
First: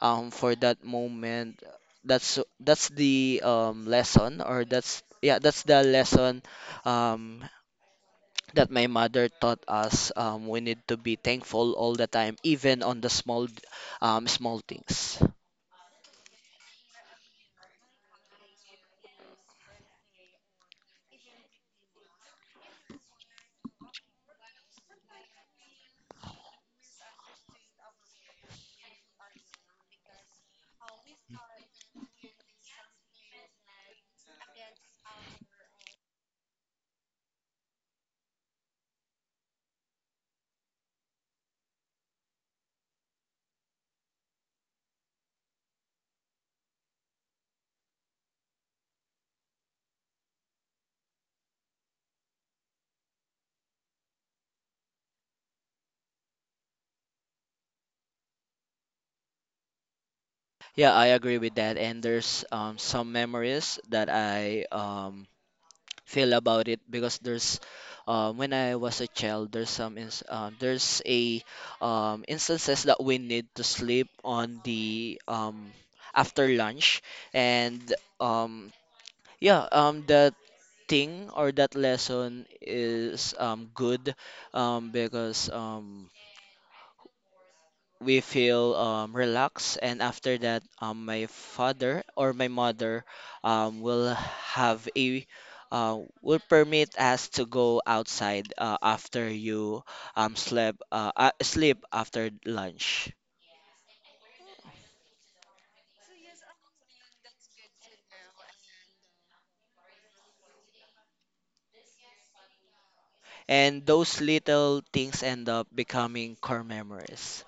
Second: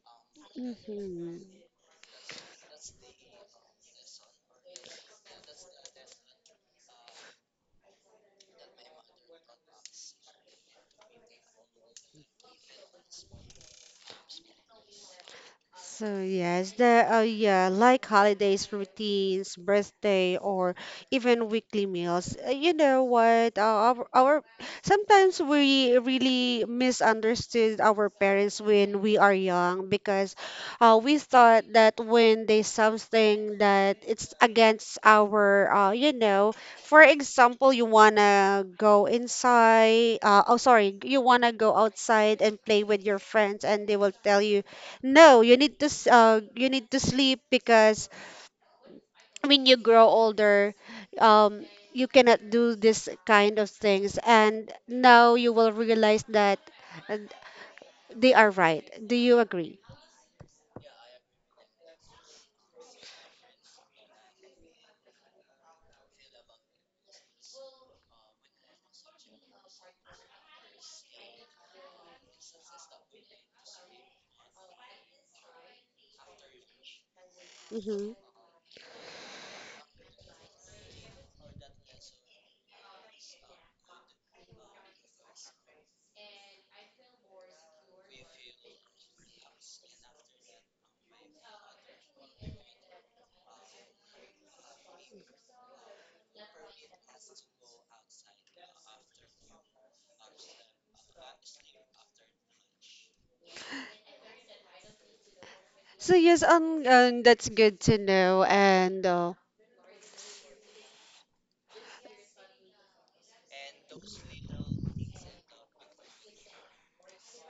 Speaker 1: um for that
Speaker 2: mm-hmm.
Speaker 1: moment. that's that's the um lesson, or that's yeah that's the lesson um that my mother taught us. Um we need to be thankful all the time, even on the small um small things.
Speaker 2: So yes, the uh, yeah, like holidays, routines, birthday, or even weekly meals. Uh, You know what? Uh, our, our sometimes we really misunderstood our parents when we are young, because, uh, we thought that when they something that it's against our, uh, you know, for example, you wanna go inside. Uh, oh, sorry, you wanna go outside and play with your friends, and they will tell you no, you need to s- uh, you need to sleep, because when you grow older, um, you cannot do this kind of things, and now you will realize that, uh, they are right. Do you agree?
Speaker 1: Yeah, I agree with that, and there's um some memories that I um feel about it, because there's um, when I was a child there's some ins- um, there's a um, instances that we need to sleep on the um, after lunch, and
Speaker 2: Hmm.
Speaker 1: um, yeah, um, that thing or that lesson is um, good, um, because um, we feel um, relaxed, and after that um, my father or my mother um, will have a uh, will permit us to go outside uh, after you um, slept uh, uh, sleep after lunch.
Speaker 2: So yes, um, um, that's good to know, and, uh,
Speaker 1: And those little things end up becoming core memories.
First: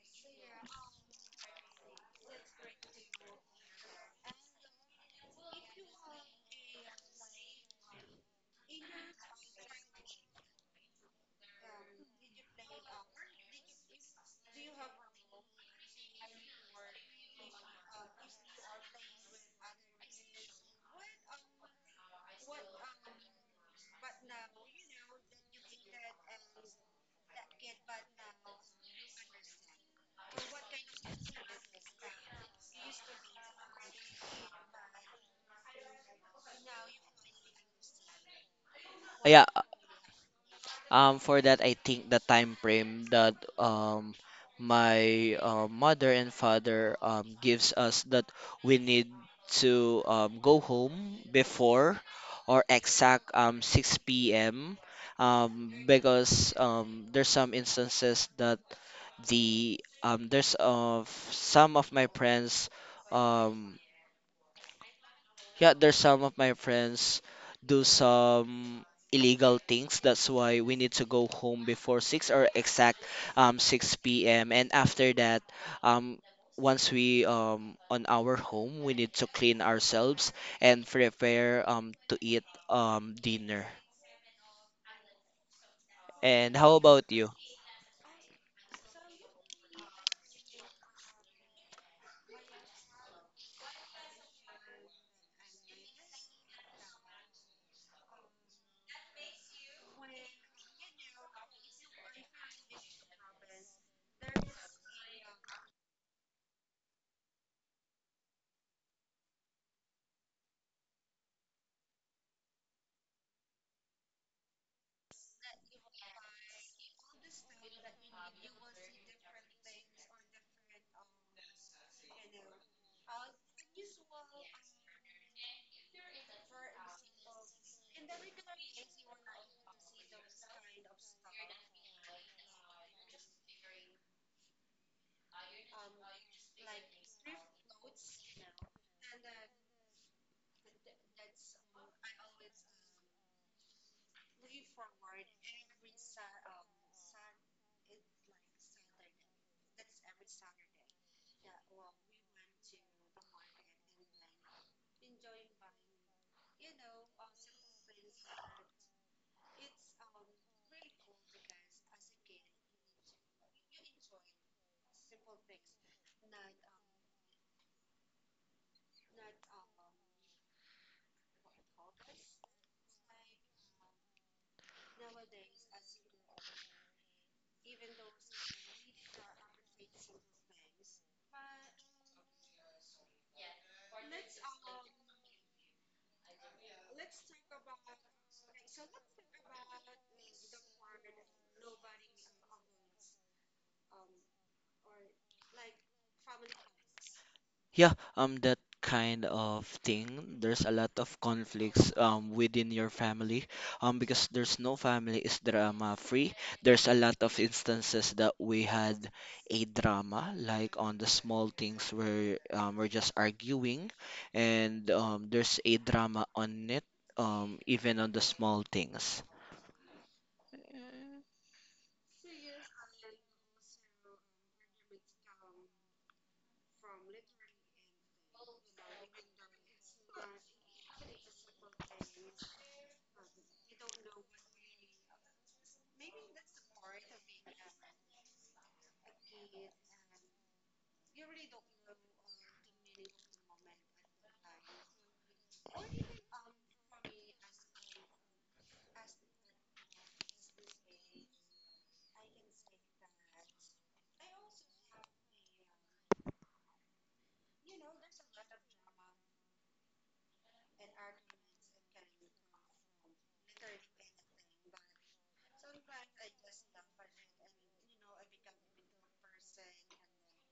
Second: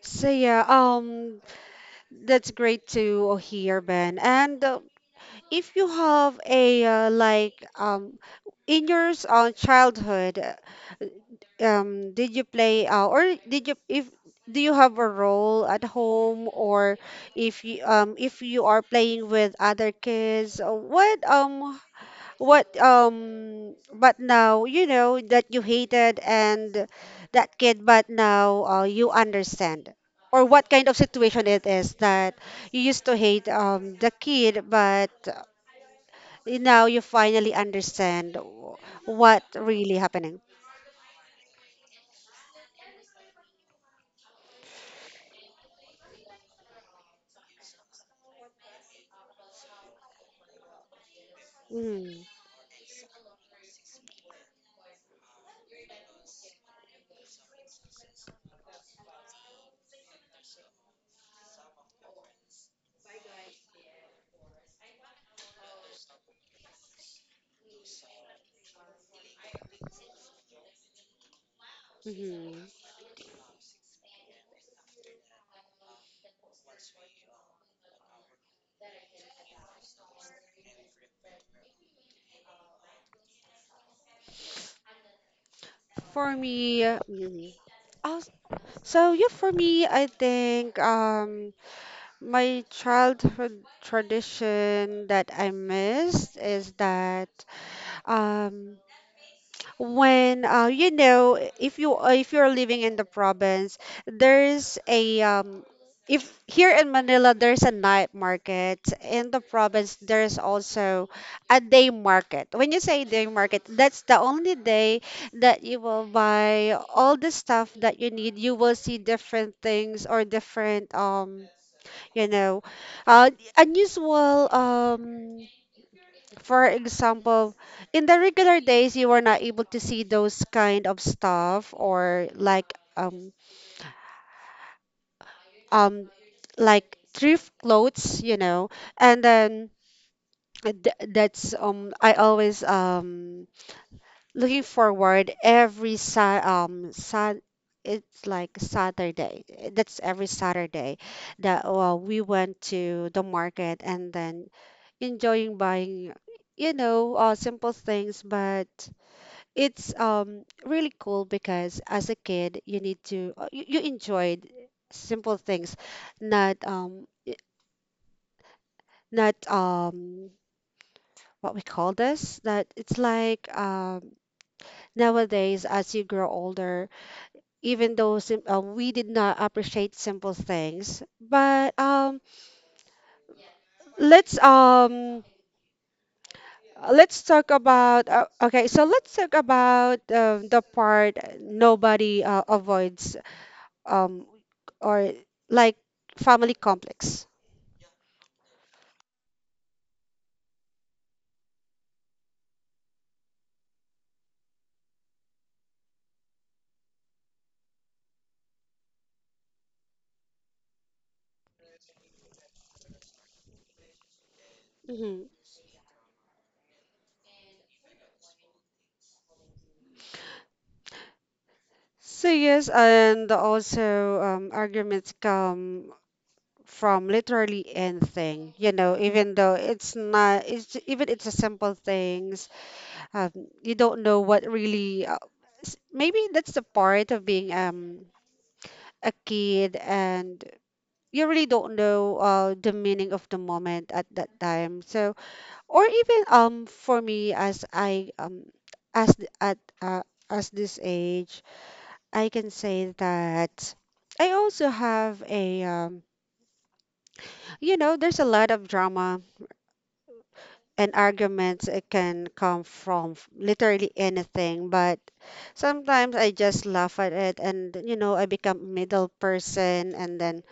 Speaker 2: so yeah, um, that's great to hear, Ben. And, uh, if you have a, uh, like um in your s- uh, childhood, uh, um did you play, uh, or did you, if do you have a role at home, or if you, um if you are playing with other kids, uh, what, um what um but now you know that you hated, and that kid but now, uh, you understand or what kind of situation it is that you used to hate um the kid, but now you finally understand w- what
Speaker 1: Yeah,
Speaker 2: really happening.
Speaker 1: um, for that, I think the time frame that um my uh, mother and father um gives us, that we need to um, go home before
Speaker 2: Mm,
Speaker 1: or exact um six p m, um because um there's some instances that the um there's of some of my friends, um yeah, there's some of my friends do some illegal things. That's why we need to go home before six, or
Speaker 2: mhm.
Speaker 1: exact um six p m. And after that, um once we um on our home, we need to clean ourselves and prepare um to eat um dinner.
Speaker 2: For
Speaker 1: And how
Speaker 2: me,
Speaker 1: about you?
Speaker 2: mm, oh, so yeah, for me, I think, um, my childhood tradition that I missed is that, um, when, uh, you know if you, uh, if you're living in the province, there's a, um, if here in Manila there's a night market, in the province there's also a day market. When you say day market, that's the only day that you will buy all the stuff that you need. You will see different things, or different, um you know uh unusual, um for example, in the regular days, you were not able to see those kind of stuff, or like, um um like thrift clothes, you know. And then th- that's, um I always, um looking forward every sa um sa it's like Saturday. That's every Saturday that, uh, we went to the market and then enjoying buying, you know, uh, simple things, but it's, um really cool, because as a kid you need to, uh, you, you enjoyed simple things, not, um y- not, um what we call this, that it's like, um nowadays as you grow older, even though, sim- uh, we did not appreciate simple things. But, um let's um let's talk about, uh, okay, so let's talk about um the part nobody, uh, avoids, um or like, family complex.
Speaker 1: Yeah, um, that kind of thing. There's a lot of conflicts um within your family, um, because there's no family is drama free. There's a lot of instances that we had a drama, like on the small things, where um, we're just arguing, and
Speaker 2: Hmm.
Speaker 1: um, there's a drama on it, um, even on the small things.
Speaker 2: So yes, and also, um, arguments come from literally anything. You know, even though it's not, it's even it's a simple things. Um, you don't know what really. Uh, s- maybe that's the part of being, um a kid, and you really don't know, uh, the meaning of the moment at that time. So, or even, um for me, as I, um as th- at uh, as this age, I can say that I also have a, um you know there's a lot of drama and arguments. It can come from, f- literally anything, but sometimes I just laugh at it, and, you know I become a middle person, and then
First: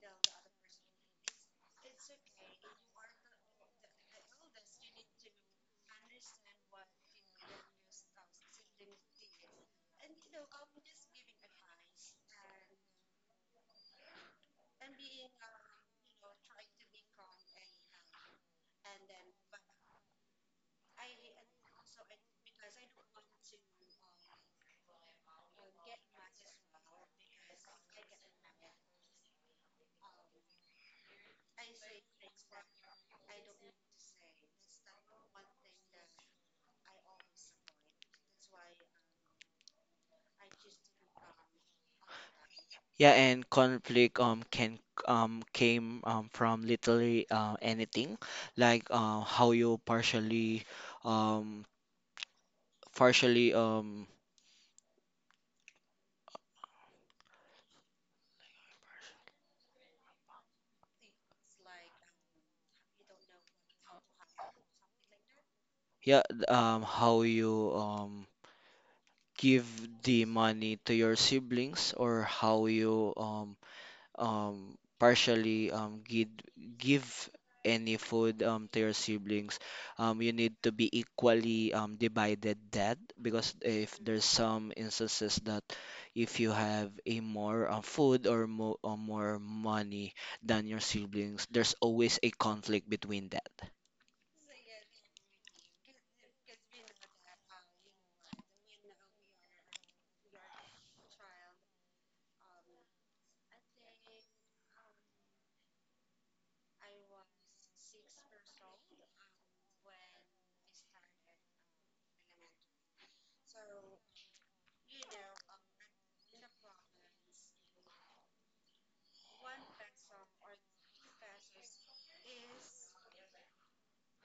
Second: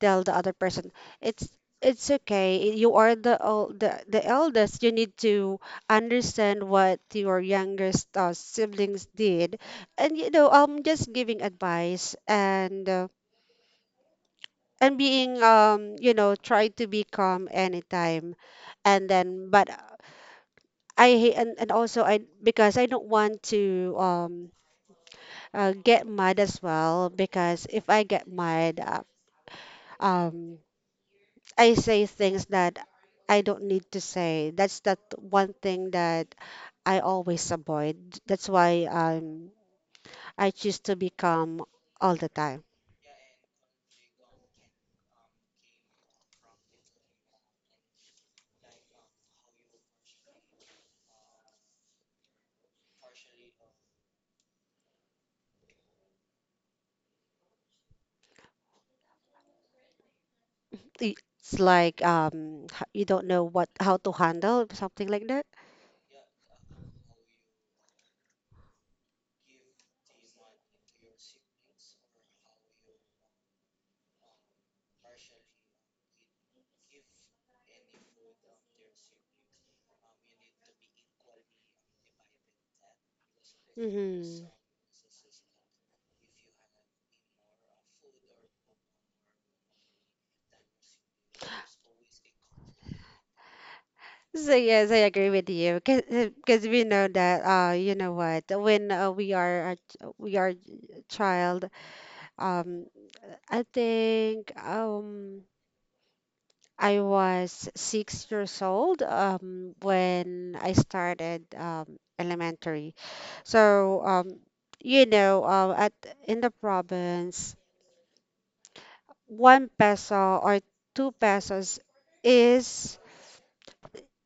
Speaker 2: tell the other person, it's it's okay, you are the el- the, the eldest, you need to understand what your youngest, uh, siblings did. And, you know I'm just giving advice, and, uh, and being, um you know try to be calm anytime. And then, but, uh, I hate, and, and also I, because I don't want to, um uh, get mad as well, because if I get mad, uh, um I say things that I don't need to say. That's that one thing that I always avoid. That's why, um, I choose to be calm all the time.
Speaker 1: Yeah, and conflict um can um came um from literally uh, anything, like uh, how you partially um partially um
Speaker 2: I- It's like, um, h- you don't know what, how to handle something like that.
Speaker 1: yeah th- um how you um give the money to your siblings, or how you um um partially um give give any food um to your siblings. Um you need to be equally um divided that, because if
Speaker 2: Hmm.
Speaker 1: there's some instances that if you have a more uh, food, or, mo- or more money than your siblings, there's always a conflict between that.
Speaker 2: So yes, I agree with you, because we know that, uh you know what, when, uh, we are a, ch- we are a child, um I think, um I was six years old um when I started, um elementary. So, um you know uh, at in the province, one peso or two pesos is,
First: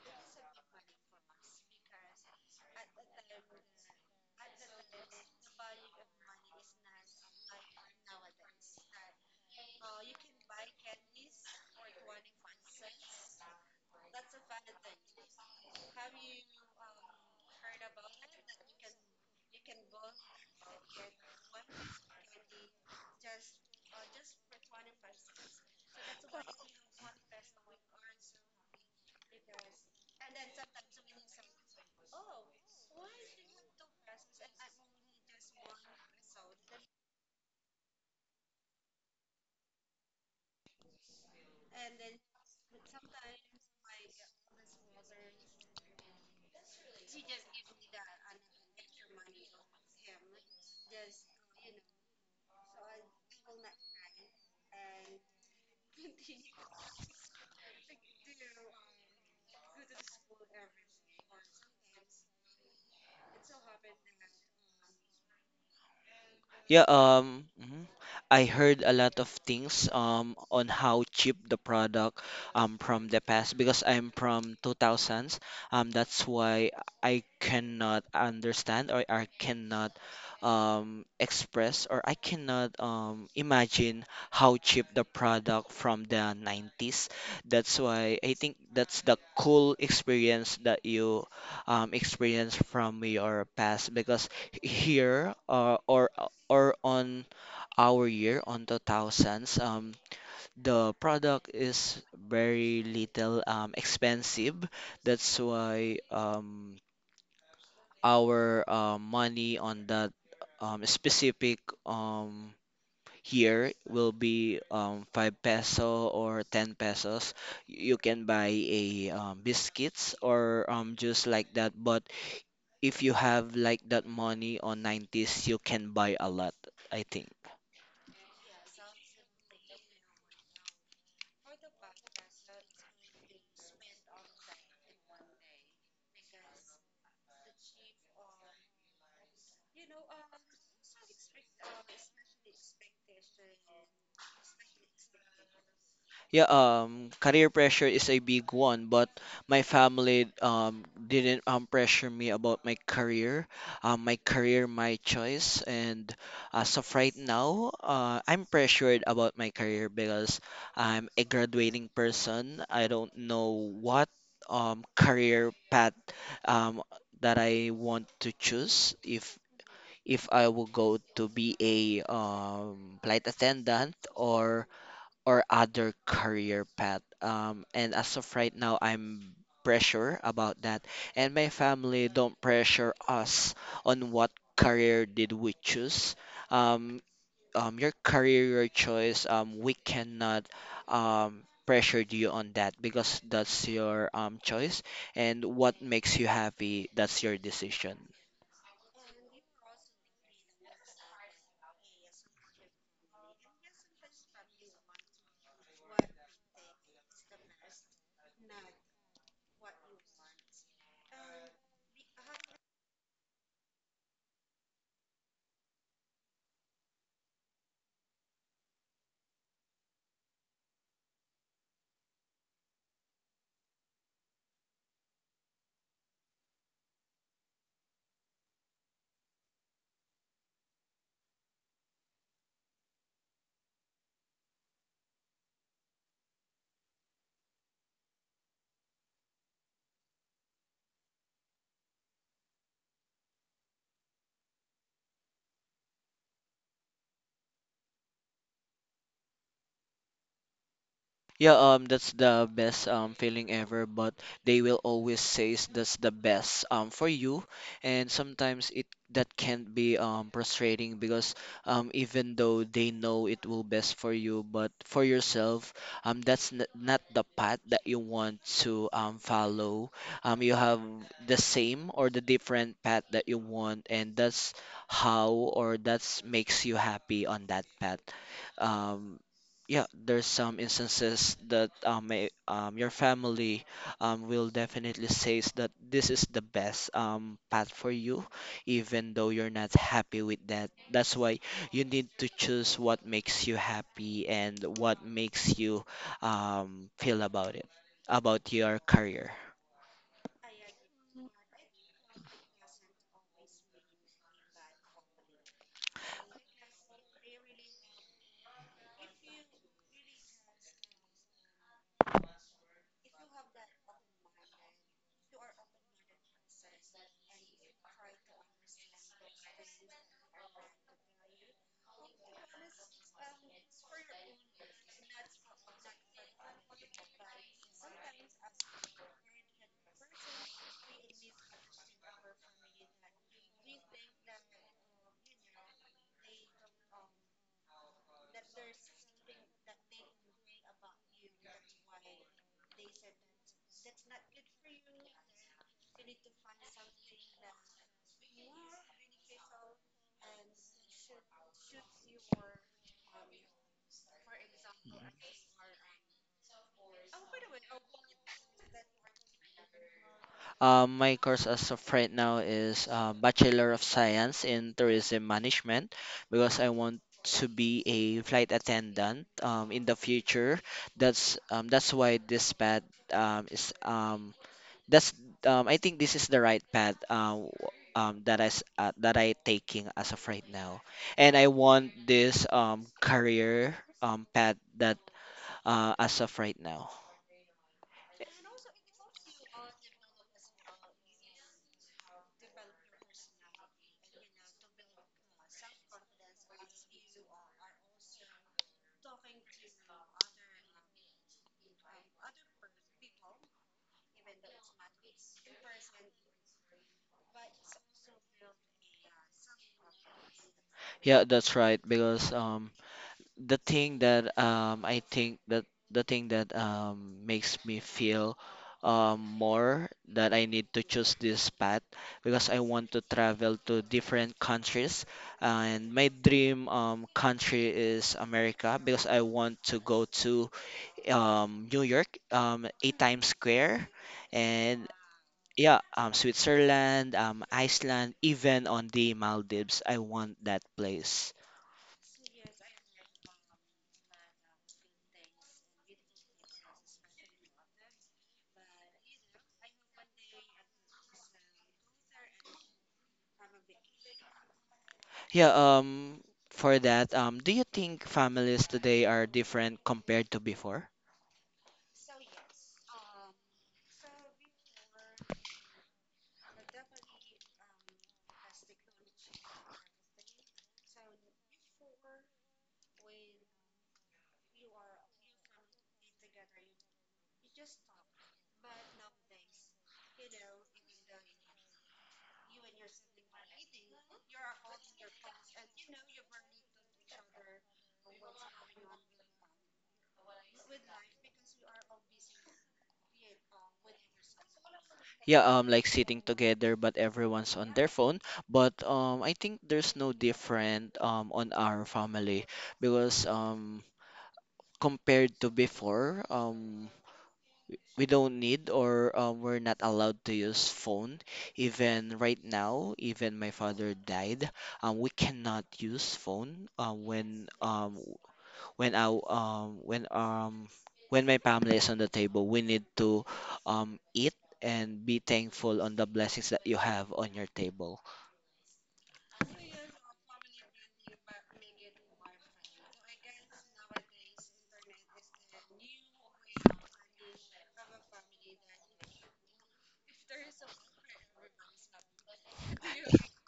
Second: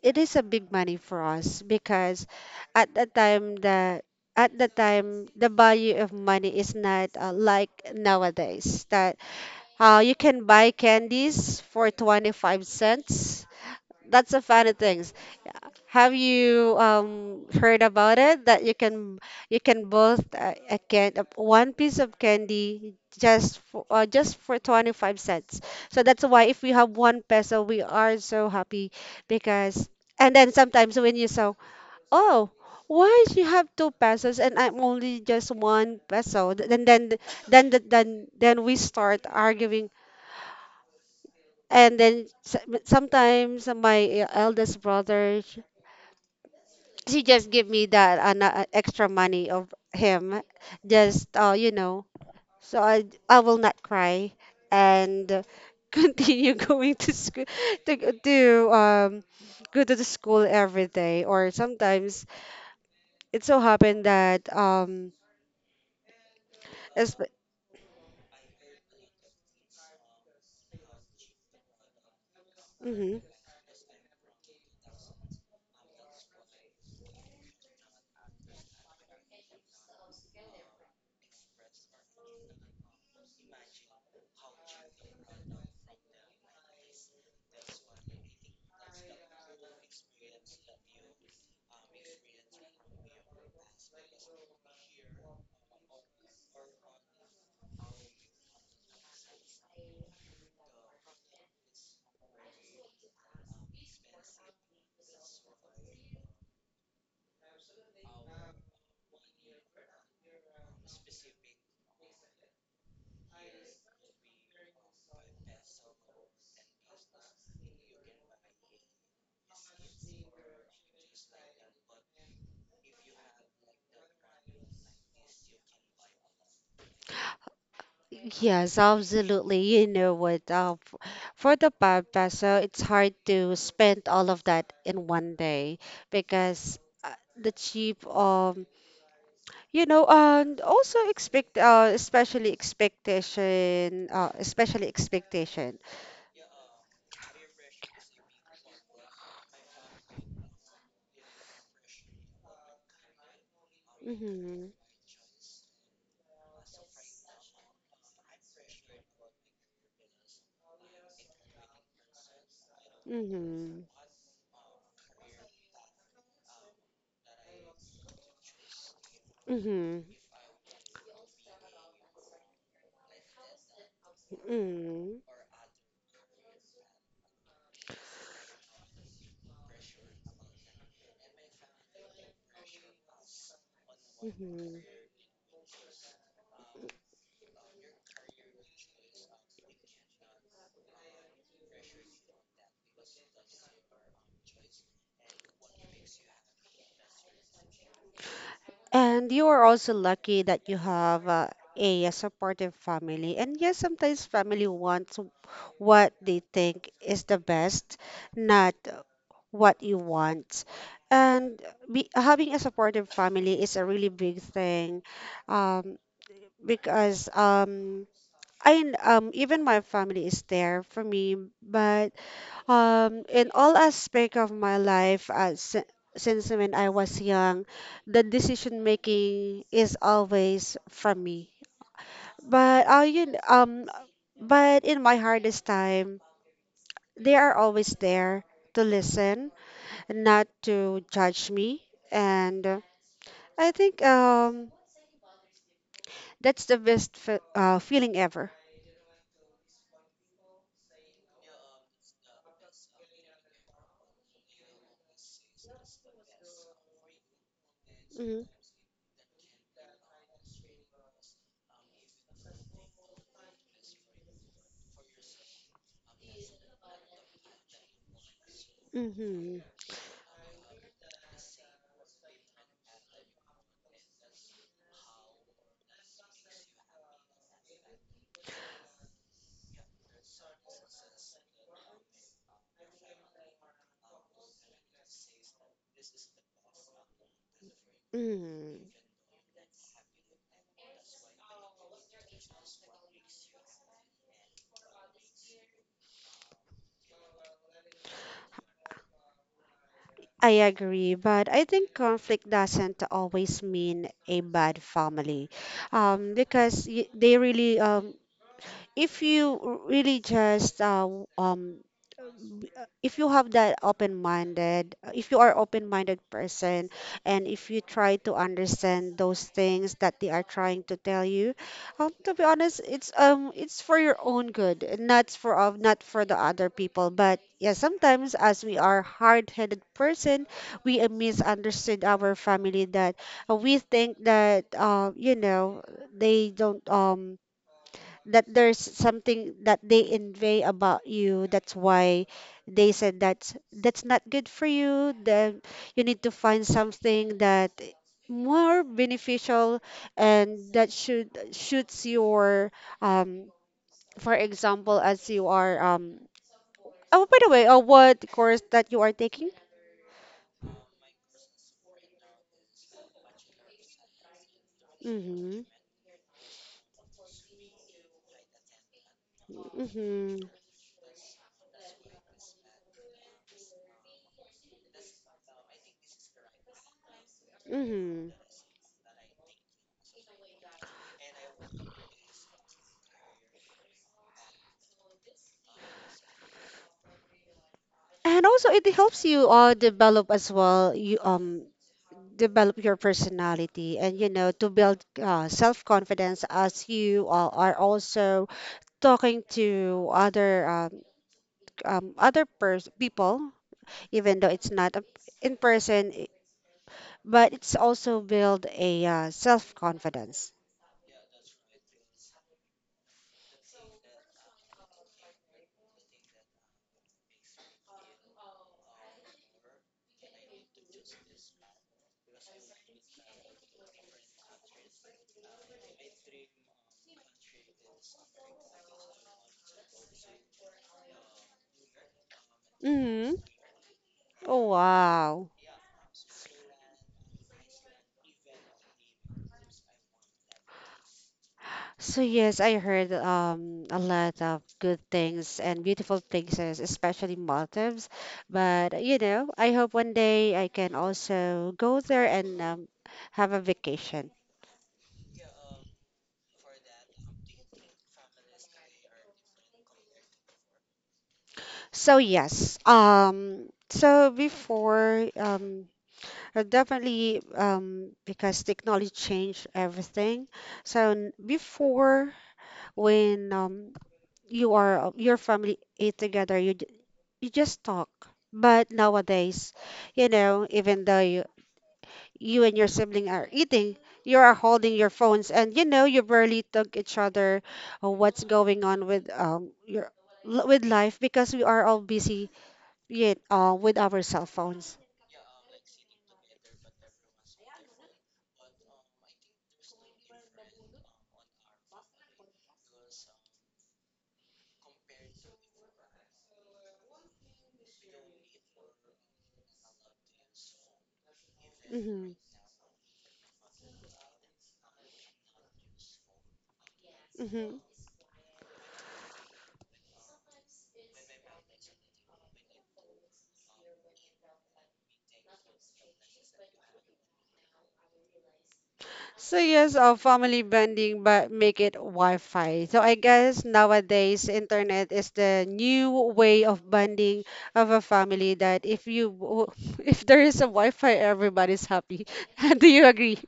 Speaker 2: it is a big money for us, because at the time the at the time, the value of money is not, uh, like nowadays. That Uh, you can buy candies for twenty-five cents. That's a funny things. Have you, um, heard about it that you can you can both, uh, a can uh, one piece of candy, just for uh, just for twenty-five cents. So that's why if we have one peso, we are so happy. Because, and then sometimes when you saw, oh, why she have two pesos and I'm only just one peso? Th- Then then then then then, then we start arguing, and then, s- sometimes my, eh, eldest brother, sh- she just give me that, an, uh, extra money of him, just uh, you know. So I, I will not cry, and, uh, continue going to school, to go- to um go to the school every day. Or sometimes it so happened that, um,
Speaker 1: Yeah, um, mhm. I heard a lot of things um on how cheap the product um from the
Speaker 2: mm,
Speaker 1: past, because I'm from two thousands. Um, that's why I cannot understand, or I cannot um express, or I cannot um imagine how cheap the product from the nineties. That's why I think that's the cool experience that you um experience from your past, because here uh, or or on our year on the thousands, um, the product is very little um, expensive. That's why um, our uh, money on that um, specific um, year will be um, five peso or ten pesos, you can buy a um, biscuits or um, just like that. But if you have like that money on nineties, you can buy a lot, I think.
Speaker 2: yes, absolutely. You know what? Uh, f- for the five peso, it's hard to spend all of that in one day, because, uh, the cheap, um, you know, and also, expect, uh, especially, expectation, uh, especially expectation.
Speaker 1: Yeah, um, career pressure is a big one, but my family um didn't um pressure me about my career, um, my career,
Speaker 2: Mm-hmm.
Speaker 1: my choice. And as of right now, uh, I'm pressured about my career because I'm a graduating person. I don't know
Speaker 2: Mm-hmm.
Speaker 1: what um career path um that I want to choose, if
Speaker 2: Mm-hmm.
Speaker 1: if I will go to be a um flight attendant or
Speaker 2: Mm-hmm.
Speaker 1: or other career path. Um, and as of right now, I'm pressure about that. And my family don't pressure us on what
Speaker 2: Mm-hmm.
Speaker 1: career did we choose. Um, um, your career, your choice. Um, we cannot um, pressure you on that, because that's your um, choice, and what makes you happy, that's your decision.
Speaker 2: And you are also lucky that you have, uh, a supportive family. And yes, sometimes family wants what they think is the best, not what you want. And, be, having a supportive family is a really big thing, um, because, um, I um even my family is there for me. But, um, in all aspect of my life, uh, si since when I was young, the decision making is always from me. But, uh, you, kn- um, but in my hardest time, they are always there to listen, not to judge me, and, uh, I think, um, that's the best, fe uh, feeling ever.
Speaker 1: Yeah, um, that's the best um feeling ever, but they will always say that's the best um for you, and
Speaker 2: Mm-hmm.
Speaker 1: sometimes it that can be um frustrating, because um even though they know it will best for you, but for yourself, um that's n not the path that you want to um
Speaker 2: Mm-hmm.
Speaker 1: follow. Um, you have the same or the different path that you want, and that's how or that's makes you happy on that path. Um, yeah, there's some instances that um, may, um your family um will definitely says that this is the best um path for you,
Speaker 2: Mm-hmm.
Speaker 1: even though you're not happy with that. That's why you need to choose what makes you happy and what makes you um feel about it, about your career.
Speaker 2: I agree, but I think conflict doesn't always mean a bad family, um, because, y- they really, um, if you really just, uh, w- um b- uh, if you have that open-minded uh, if you are open-minded person, and if you try to understand those things that they are trying to tell you, um, to be honest, it's um it's for your own good, and not for of not for the other people. But yeah, sometimes as we are hard-headed person, we, uh, misunderstood our family, that, uh, we think that, uh, you know they don't um that there's something that they envy about you. That's why they said, that's that's not good for you. Then you need to find something that more beneficial and that should suits your um for example as you are um oh by the way, uh, what course that you are taking.
Speaker 1: Um, my course as of right now is uh, Bachelor of Science in Tourism
Speaker 2: Mm-hmm.
Speaker 1: Management, because I want to be a flight attendant um, in the
Speaker 2: Mm-hmm.
Speaker 1: future. That's um, that's why this path um, is um, that's um, I think this is the right path uh, w- um,
Speaker 2: Mm-hmm.
Speaker 1: that I s- uh, that I taking as of right now, and I want this um, career um, path that uh, as of right now.
Speaker 2: And also it helps you uh develop as well, you um develop your personality, and you know to build uh, self-confidence as you uh, are also talking to other um, um, other pers- people, even though it's not a, in person i- but it's also build a uh, self-confidence.
Speaker 1: Yeah, that's right, because um, the thing that um I think that the thing that um makes me feel um more that I need to choose this path, because I want to travel to different countries, and my dream um country is America, because I want to go to um New York, um a Times
Speaker 2: Mm-hmm.
Speaker 1: Square, and
Speaker 2: Wow.
Speaker 1: yeah, um Switzerland, um Iceland, even on the Maldives. I want that place.
Speaker 2: So yes, I heard um a lot of good things and beautiful things, es- especially Maldives. But uh, you know, I hope one day I can also go there and um, have a vacation.
Speaker 1: Yeah, um, for that, um, do you think families today are different compared to before?
Speaker 2: So yes, um, so before um, uh, definitely um because technology changed everything. So n- before when um you are uh, your family ate together, you you just talk. But nowadays, you know, even though you, you and your sibling are eating, you are holding your phones, and you know you barely talk each other uh, what's going on with um your l- with life, because we are all busy yet uh, with our cell phones.
Speaker 1: Yeah, um, like sitting together, but everyone's on their phone. But um, I think there's no different um on our family, because um compared to before, um, we don't need, or um, we're not allowed to use phone. Even
Speaker 2: Mm-hmm.
Speaker 1: right now, even my father died, um, we cannot use phone uh, when
Speaker 2: Mm-hmm.
Speaker 1: um when I um when um when my family is on the table, we need to um eat and be thankful on the blessings that you have on your table.
Speaker 2: So yes, uh, family bonding, but make it Wi-Fi. So I guess nowadays internet is the new way of bonding of a family. That if you w- if there is a Wi-Fi, everybody's happy. Do you agree?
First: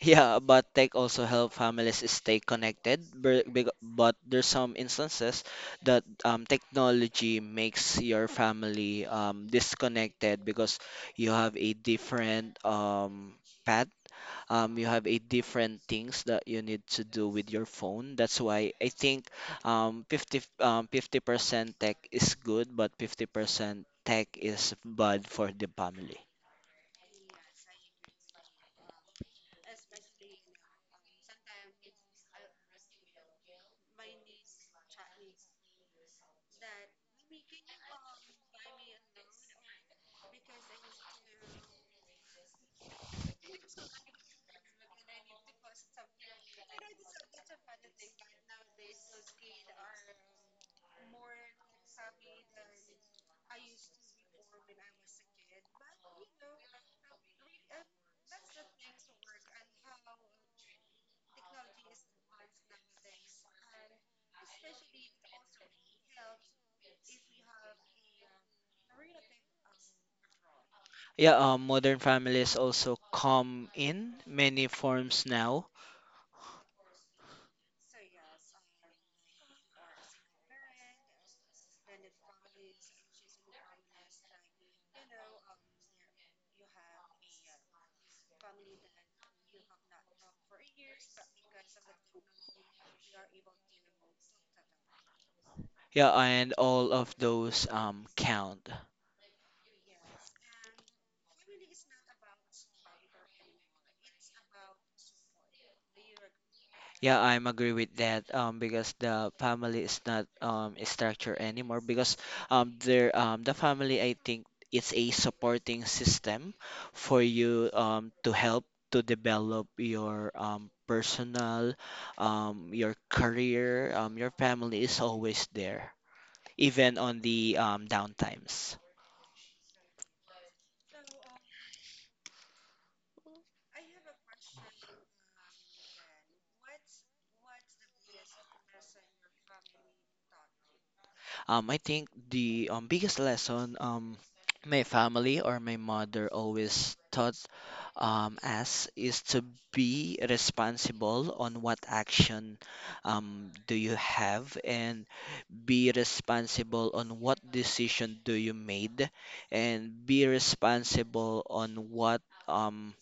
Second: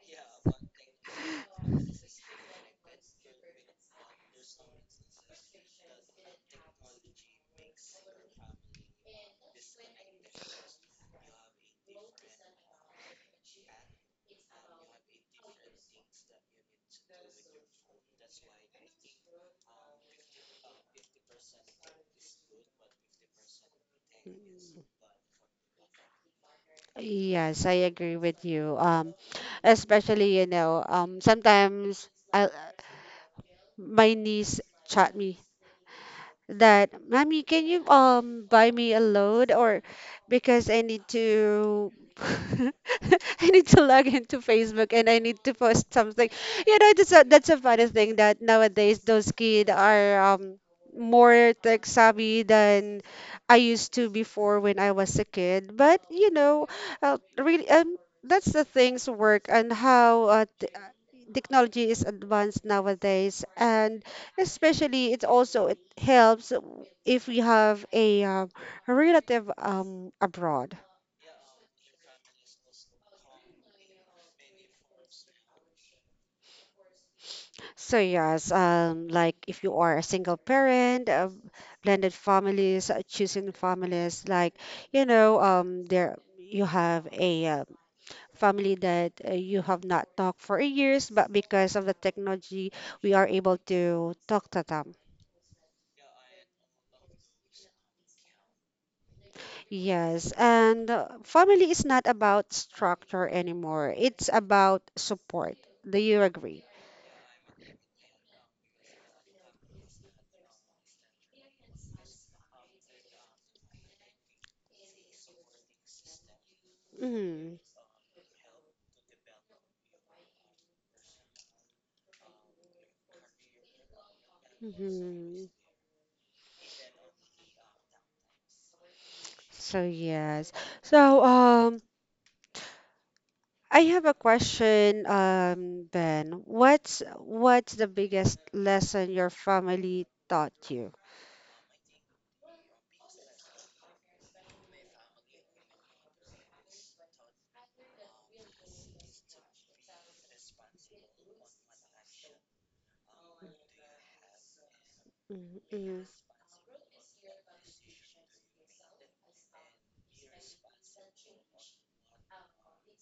Speaker 1: Yeah, but tech also help families stay connected. bur- big- But there's some instances that um, technology makes your family um, disconnected because you have a different um, path. Um, you have eight different things that you need to do with your phone. That's why I think um, 50 um, fifty percent tech is good, but fifty percent tech is bad for the family.
Speaker 2: Yes, I agree with you. Um, especially you know, um, sometimes I, my niece chat me that, Mommy, can you um buy me a load, or because I need to I need to log into Facebook and I need to post something. You know, that's a that's a funny thing that nowadays those kids are um more tech savvy than I used to before when I was a kid. But you know, uh, really, um, that's the things work and how uh, t- uh, technology is advanced nowadays, and especially it's also helps if we have a um, relative um, abroad.
Speaker 1: Yeah, um, modern families also come in many forms now.
Speaker 2: So yes, um, like if you are a single parent, uh, blended families, uh, choosing families, like you know, um, there you have a um, family that uh, you have not talked for years, but because of the technology, we are able to talk to them.
Speaker 1: Yeah, and all of those um, count.
Speaker 2: Yes, and uh, family is not about structure anymore. It's about support. Do you agree?
Speaker 1: Yeah, I'm agree with that, um, because the family is not um, a structure anymore because um, there um, the family, I think, it's a supporting system for
Speaker 2: Mm,
Speaker 1: you, um, to help to develop your um, personal, um, your career. Um, your family is always
Speaker 2: mhm.
Speaker 1: there even on the um, downtimes.
Speaker 2: So yes. So um I have a question, um, Ben. What's what's the biggest lesson your family taught you?
Speaker 1: Um, I think the um, biggest lesson, um, my family or my mother always taught um, us, is to be responsible on what action um, do you have, and be
Speaker 2: Mm-hmm,
Speaker 1: responsible on what decision do you made, and be responsible on what um,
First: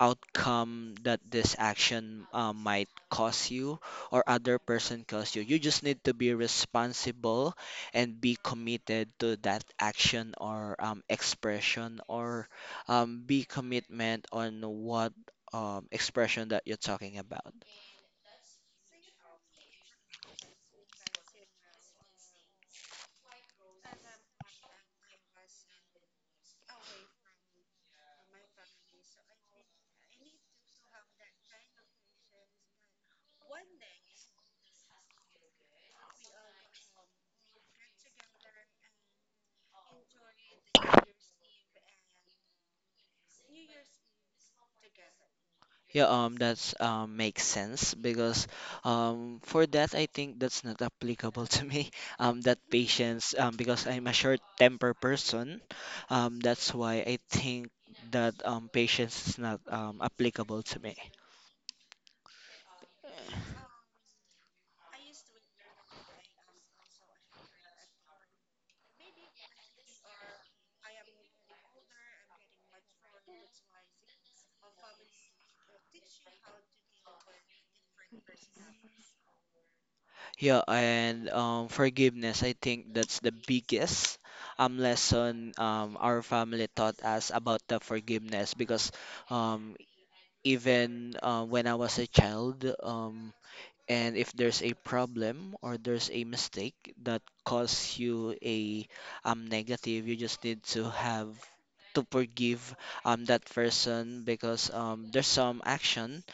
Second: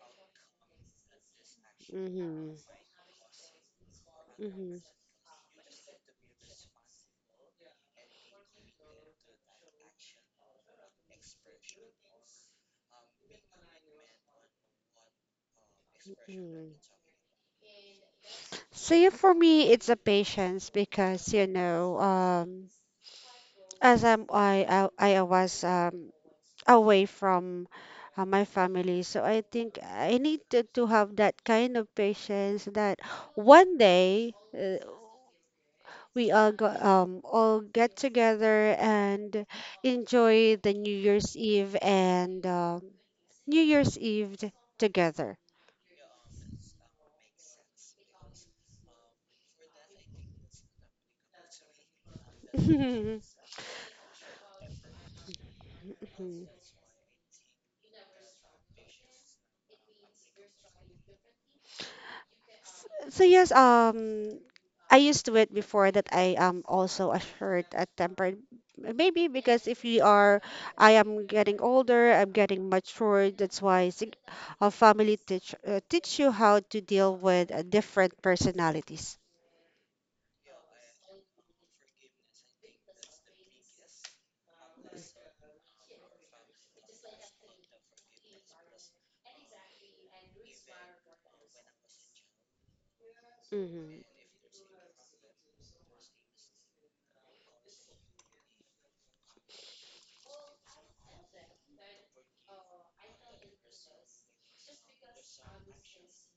Speaker 1: outcome that this action uh,
Speaker 2: mm-hmm,
Speaker 1: might cause you or other
Speaker 2: mm-hmm.
Speaker 1: person cause you. You just need to be responsible and be committed to that action or um, expression, or um, be commitment on what um,
Speaker 2: So yeah,
Speaker 1: expression that you're talking about.
Speaker 2: for me, it's a patience because you know, um, as I'm, I, I, I was um, away from uh, my family. So I think I need to, to have that kind of patience that one day uh, we all go, um, all get together and enjoy the New Year's Eve and um New Year's Eve t- together.
Speaker 1: Yeah, um, that's um makes sense because um for that, I think that's not applicable to me. Um, that patience, um because I'm a short temper person. Um, that's why I think that um patience is not um applicable to me.
Speaker 2: So yes, um, I used to it before that I am also a short a tempered. Maybe because if you are, I am getting older, I'm getting mature. That's why sig- a family teach uh, teach you how to deal with uh, different personalities.
Speaker 1: Yeah, and um forgiveness, I think that's the biggest um lesson um our family taught us about, the forgiveness, because um even uh, when I was a child. um
Speaker 2: Mm-hmm.
Speaker 1: And if there's a problem or there's a mistake that caused you a um negative, you just need to have to forgive um that person, because um there's some action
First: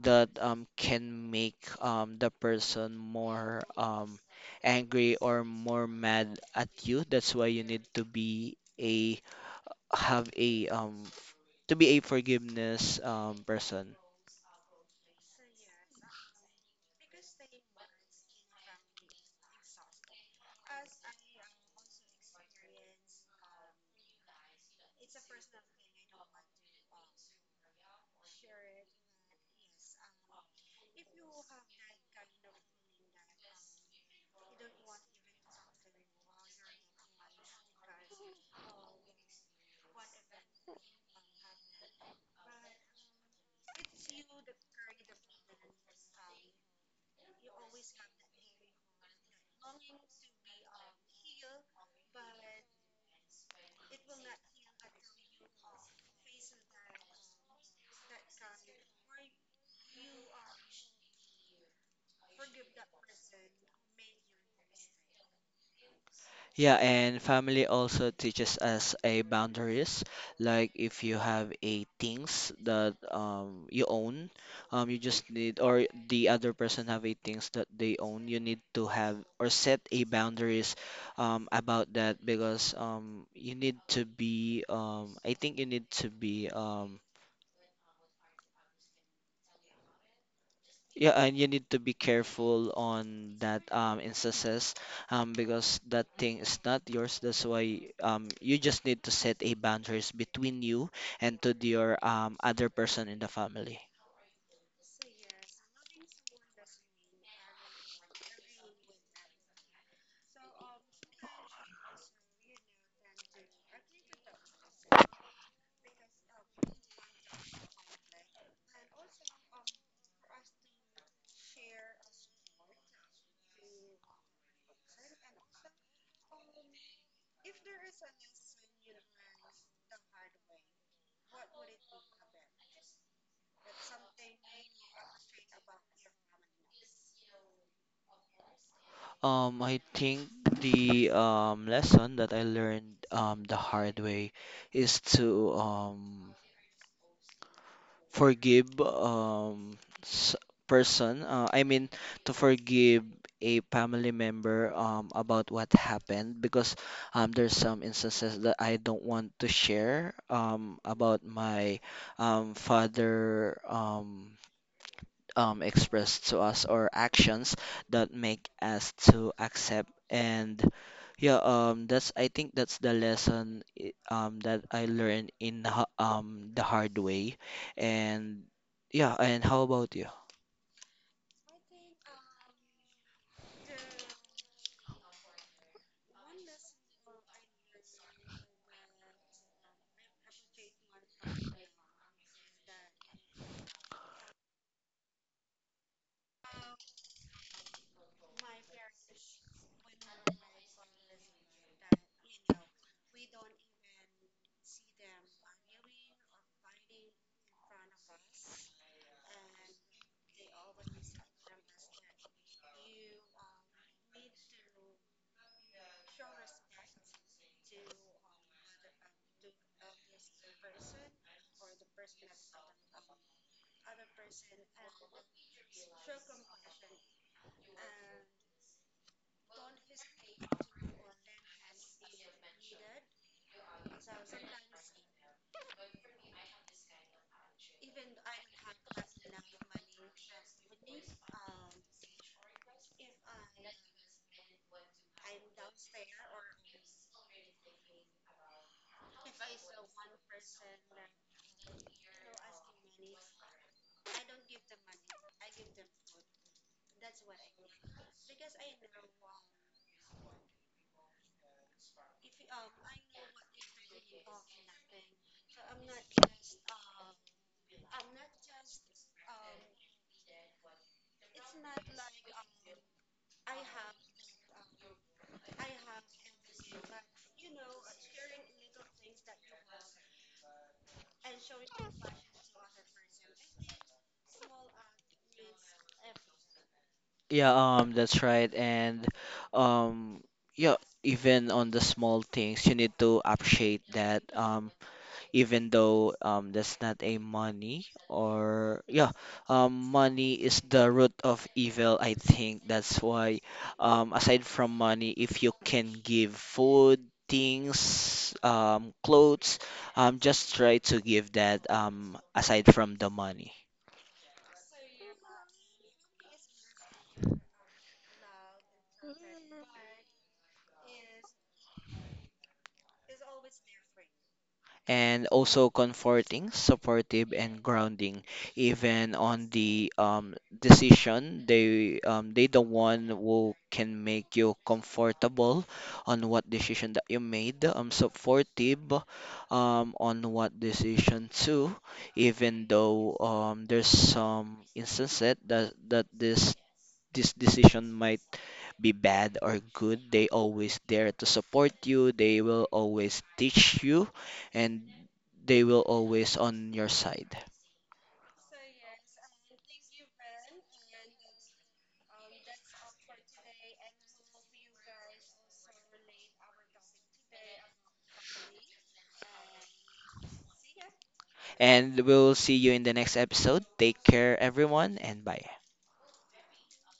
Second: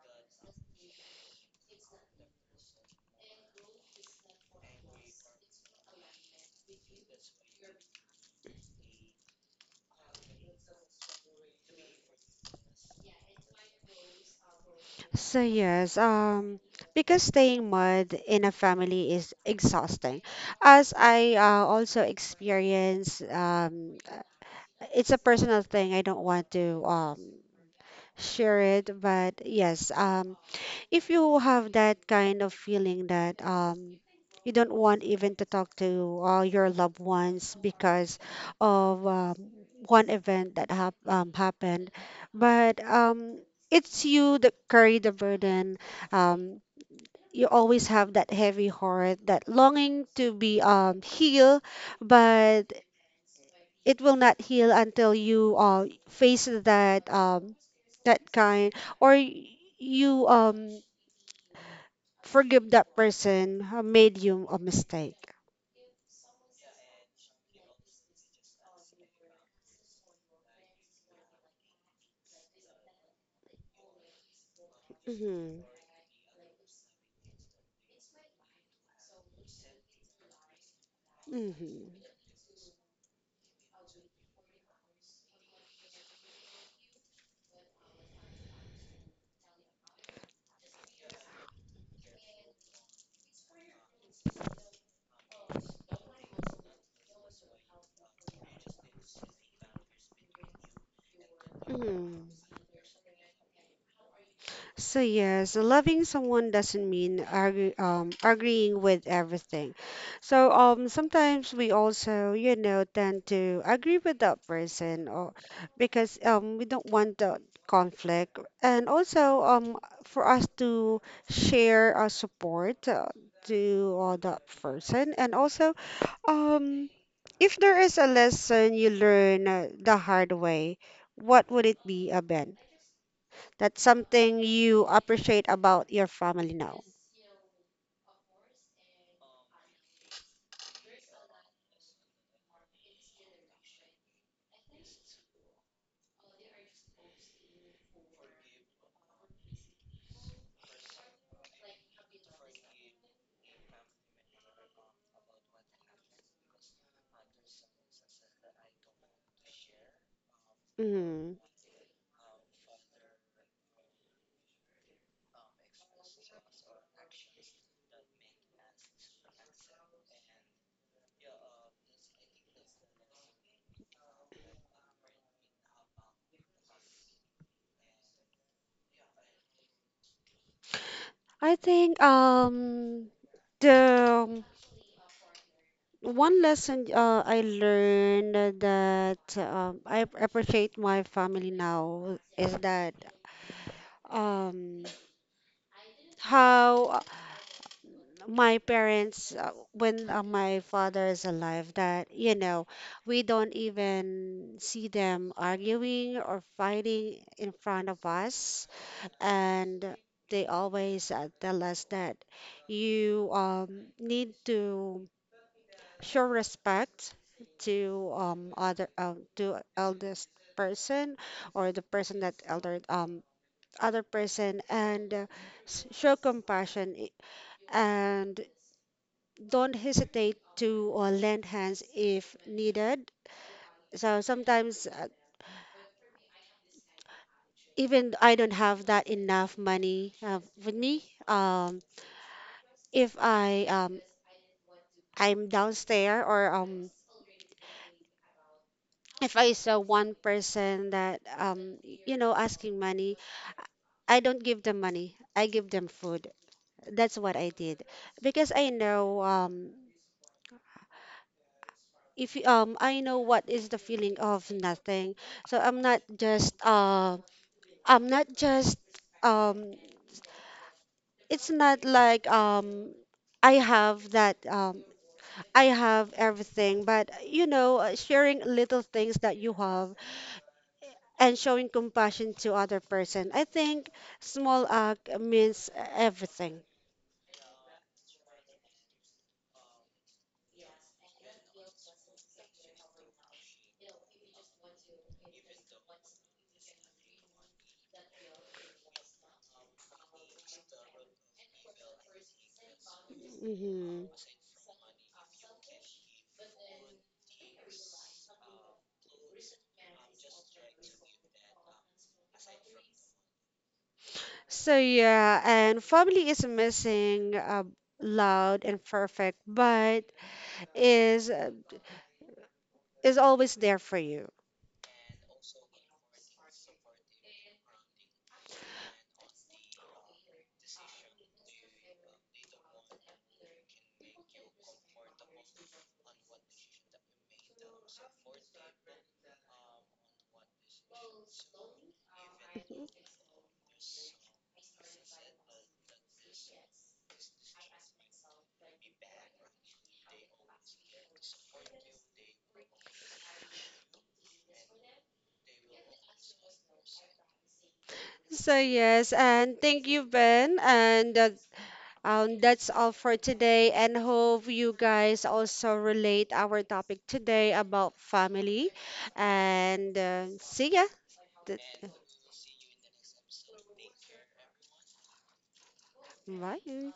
Speaker 1: that um can make um the person more um angry or more mad at you. That's why you need to be a, have a, um to be a forgiveness um person.
Speaker 2: So yes, um, because staying mud in a family is exhausting, as I uh, also experience, um, uh, it's a personal thing. I don't want to um share it, but yes, um if you have that kind of feeling that um you don't want even to talk to all your loved ones because of um, one event that hap- um, happened, but um it's you that carry the burden, um you always have that heavy heart that longing to be um healed, but it will not heal until you uh, face that um, that kind or y- you um, forgive that person who made you a mistake.
Speaker 1: Yeah, and family also teaches us a boundaries. Like if you have a things that um you own, um you just need,
Speaker 2: Mm-hmm.
Speaker 1: or the other person have a things that they own, you need to have or set a boundaries um
Speaker 2: Mm-hmm.
Speaker 1: about that, because um you need to be um I think you need to be um. Yeah, and you need to be careful on that, um, instances, um, because that thing is not yours. That's why, um, you just need to set a boundaries between you and to the- your
Speaker 2: Mm-hmm.
Speaker 1: um, other person in the family.
Speaker 2: So yes, loving someone doesn't mean argue, um, agreeing with everything. So um, sometimes we also, you know, tend to agree with that person, or because um, we don't want the conflict, and also um, for us to share our support uh, to uh, that person, and also um, if there is a lesson you learn uh, the hard way, what would it be, Aben? That's something you appreciate about your family now.
Speaker 1: Um, I think the um, lesson that I learned um, the hard way is to um, forgive um s- person uh, I mean to forgive a family member um, about what happened, because um, there's some instances that I don't want to share um, about
Speaker 2: Mm.
Speaker 1: my um, father um, um, Expressed to us or actions that make us to accept, and yeah, um that's, I think that's the lesson, i- um that I learned in the ha- um the hard way. And yeah, and how about you?
Speaker 2: I think um the one lesson uh, I learned that um, I ap- appreciate my family now is that um how uh, my parents uh, when uh, my father is alive, that you know we don't even see them arguing or fighting in front of us, and they always uh, tell us that you um, need to show respect to um, other uh, to eldest person or the person that elder um, other person, and uh, s- show compassion i- and don't hesitate to uh, lend hands if needed. So sometimes uh, even I don't have that enough money uh, with me, um, if I um, I'm downstairs or um if I saw one person that um y- you know asking money, I don't give them money. I give them food. That's what I did, because I know um if you- um I know what is the feeling of nothing. So I'm not just uh I'm not just um it's not like um I have that um I have everything, but you know, uh, sharing little things that you have and showing compassion to other person. I think small act means everything.
Speaker 1: Yeah, um that's right. And um yeah even on the small things you need to appreciate that, um even though, um, that's not a money. Or yeah, um, money is the root of evil, I think that's why,
Speaker 2: Hmm.
Speaker 1: um, aside from money, if you can give food, things, um, clothes, um, just try to give that, um, aside from the money.
Speaker 2: So yeah, and family is missing uh, loud and perfect, but is is always there for you.
Speaker 1: And also comforting, supportive, and grounding, even on the, um, decision. They um, they the one who can make you comfortable on what decision that you made. Um, supportive, um, on what decision too, even though, um, there's some instances that that this this decision might be bad or good, they always there to support you, they will always teach you, and they will always on your side.
Speaker 2: So yes, and thank you, Ben, and uh, um, that's all for today. And hope you guys also relate our topic today about family. And uh, see ya. Th-
Speaker 1: And we'll see you in the next episode. Take care, everyone, and bye.
Speaker 2: Bye.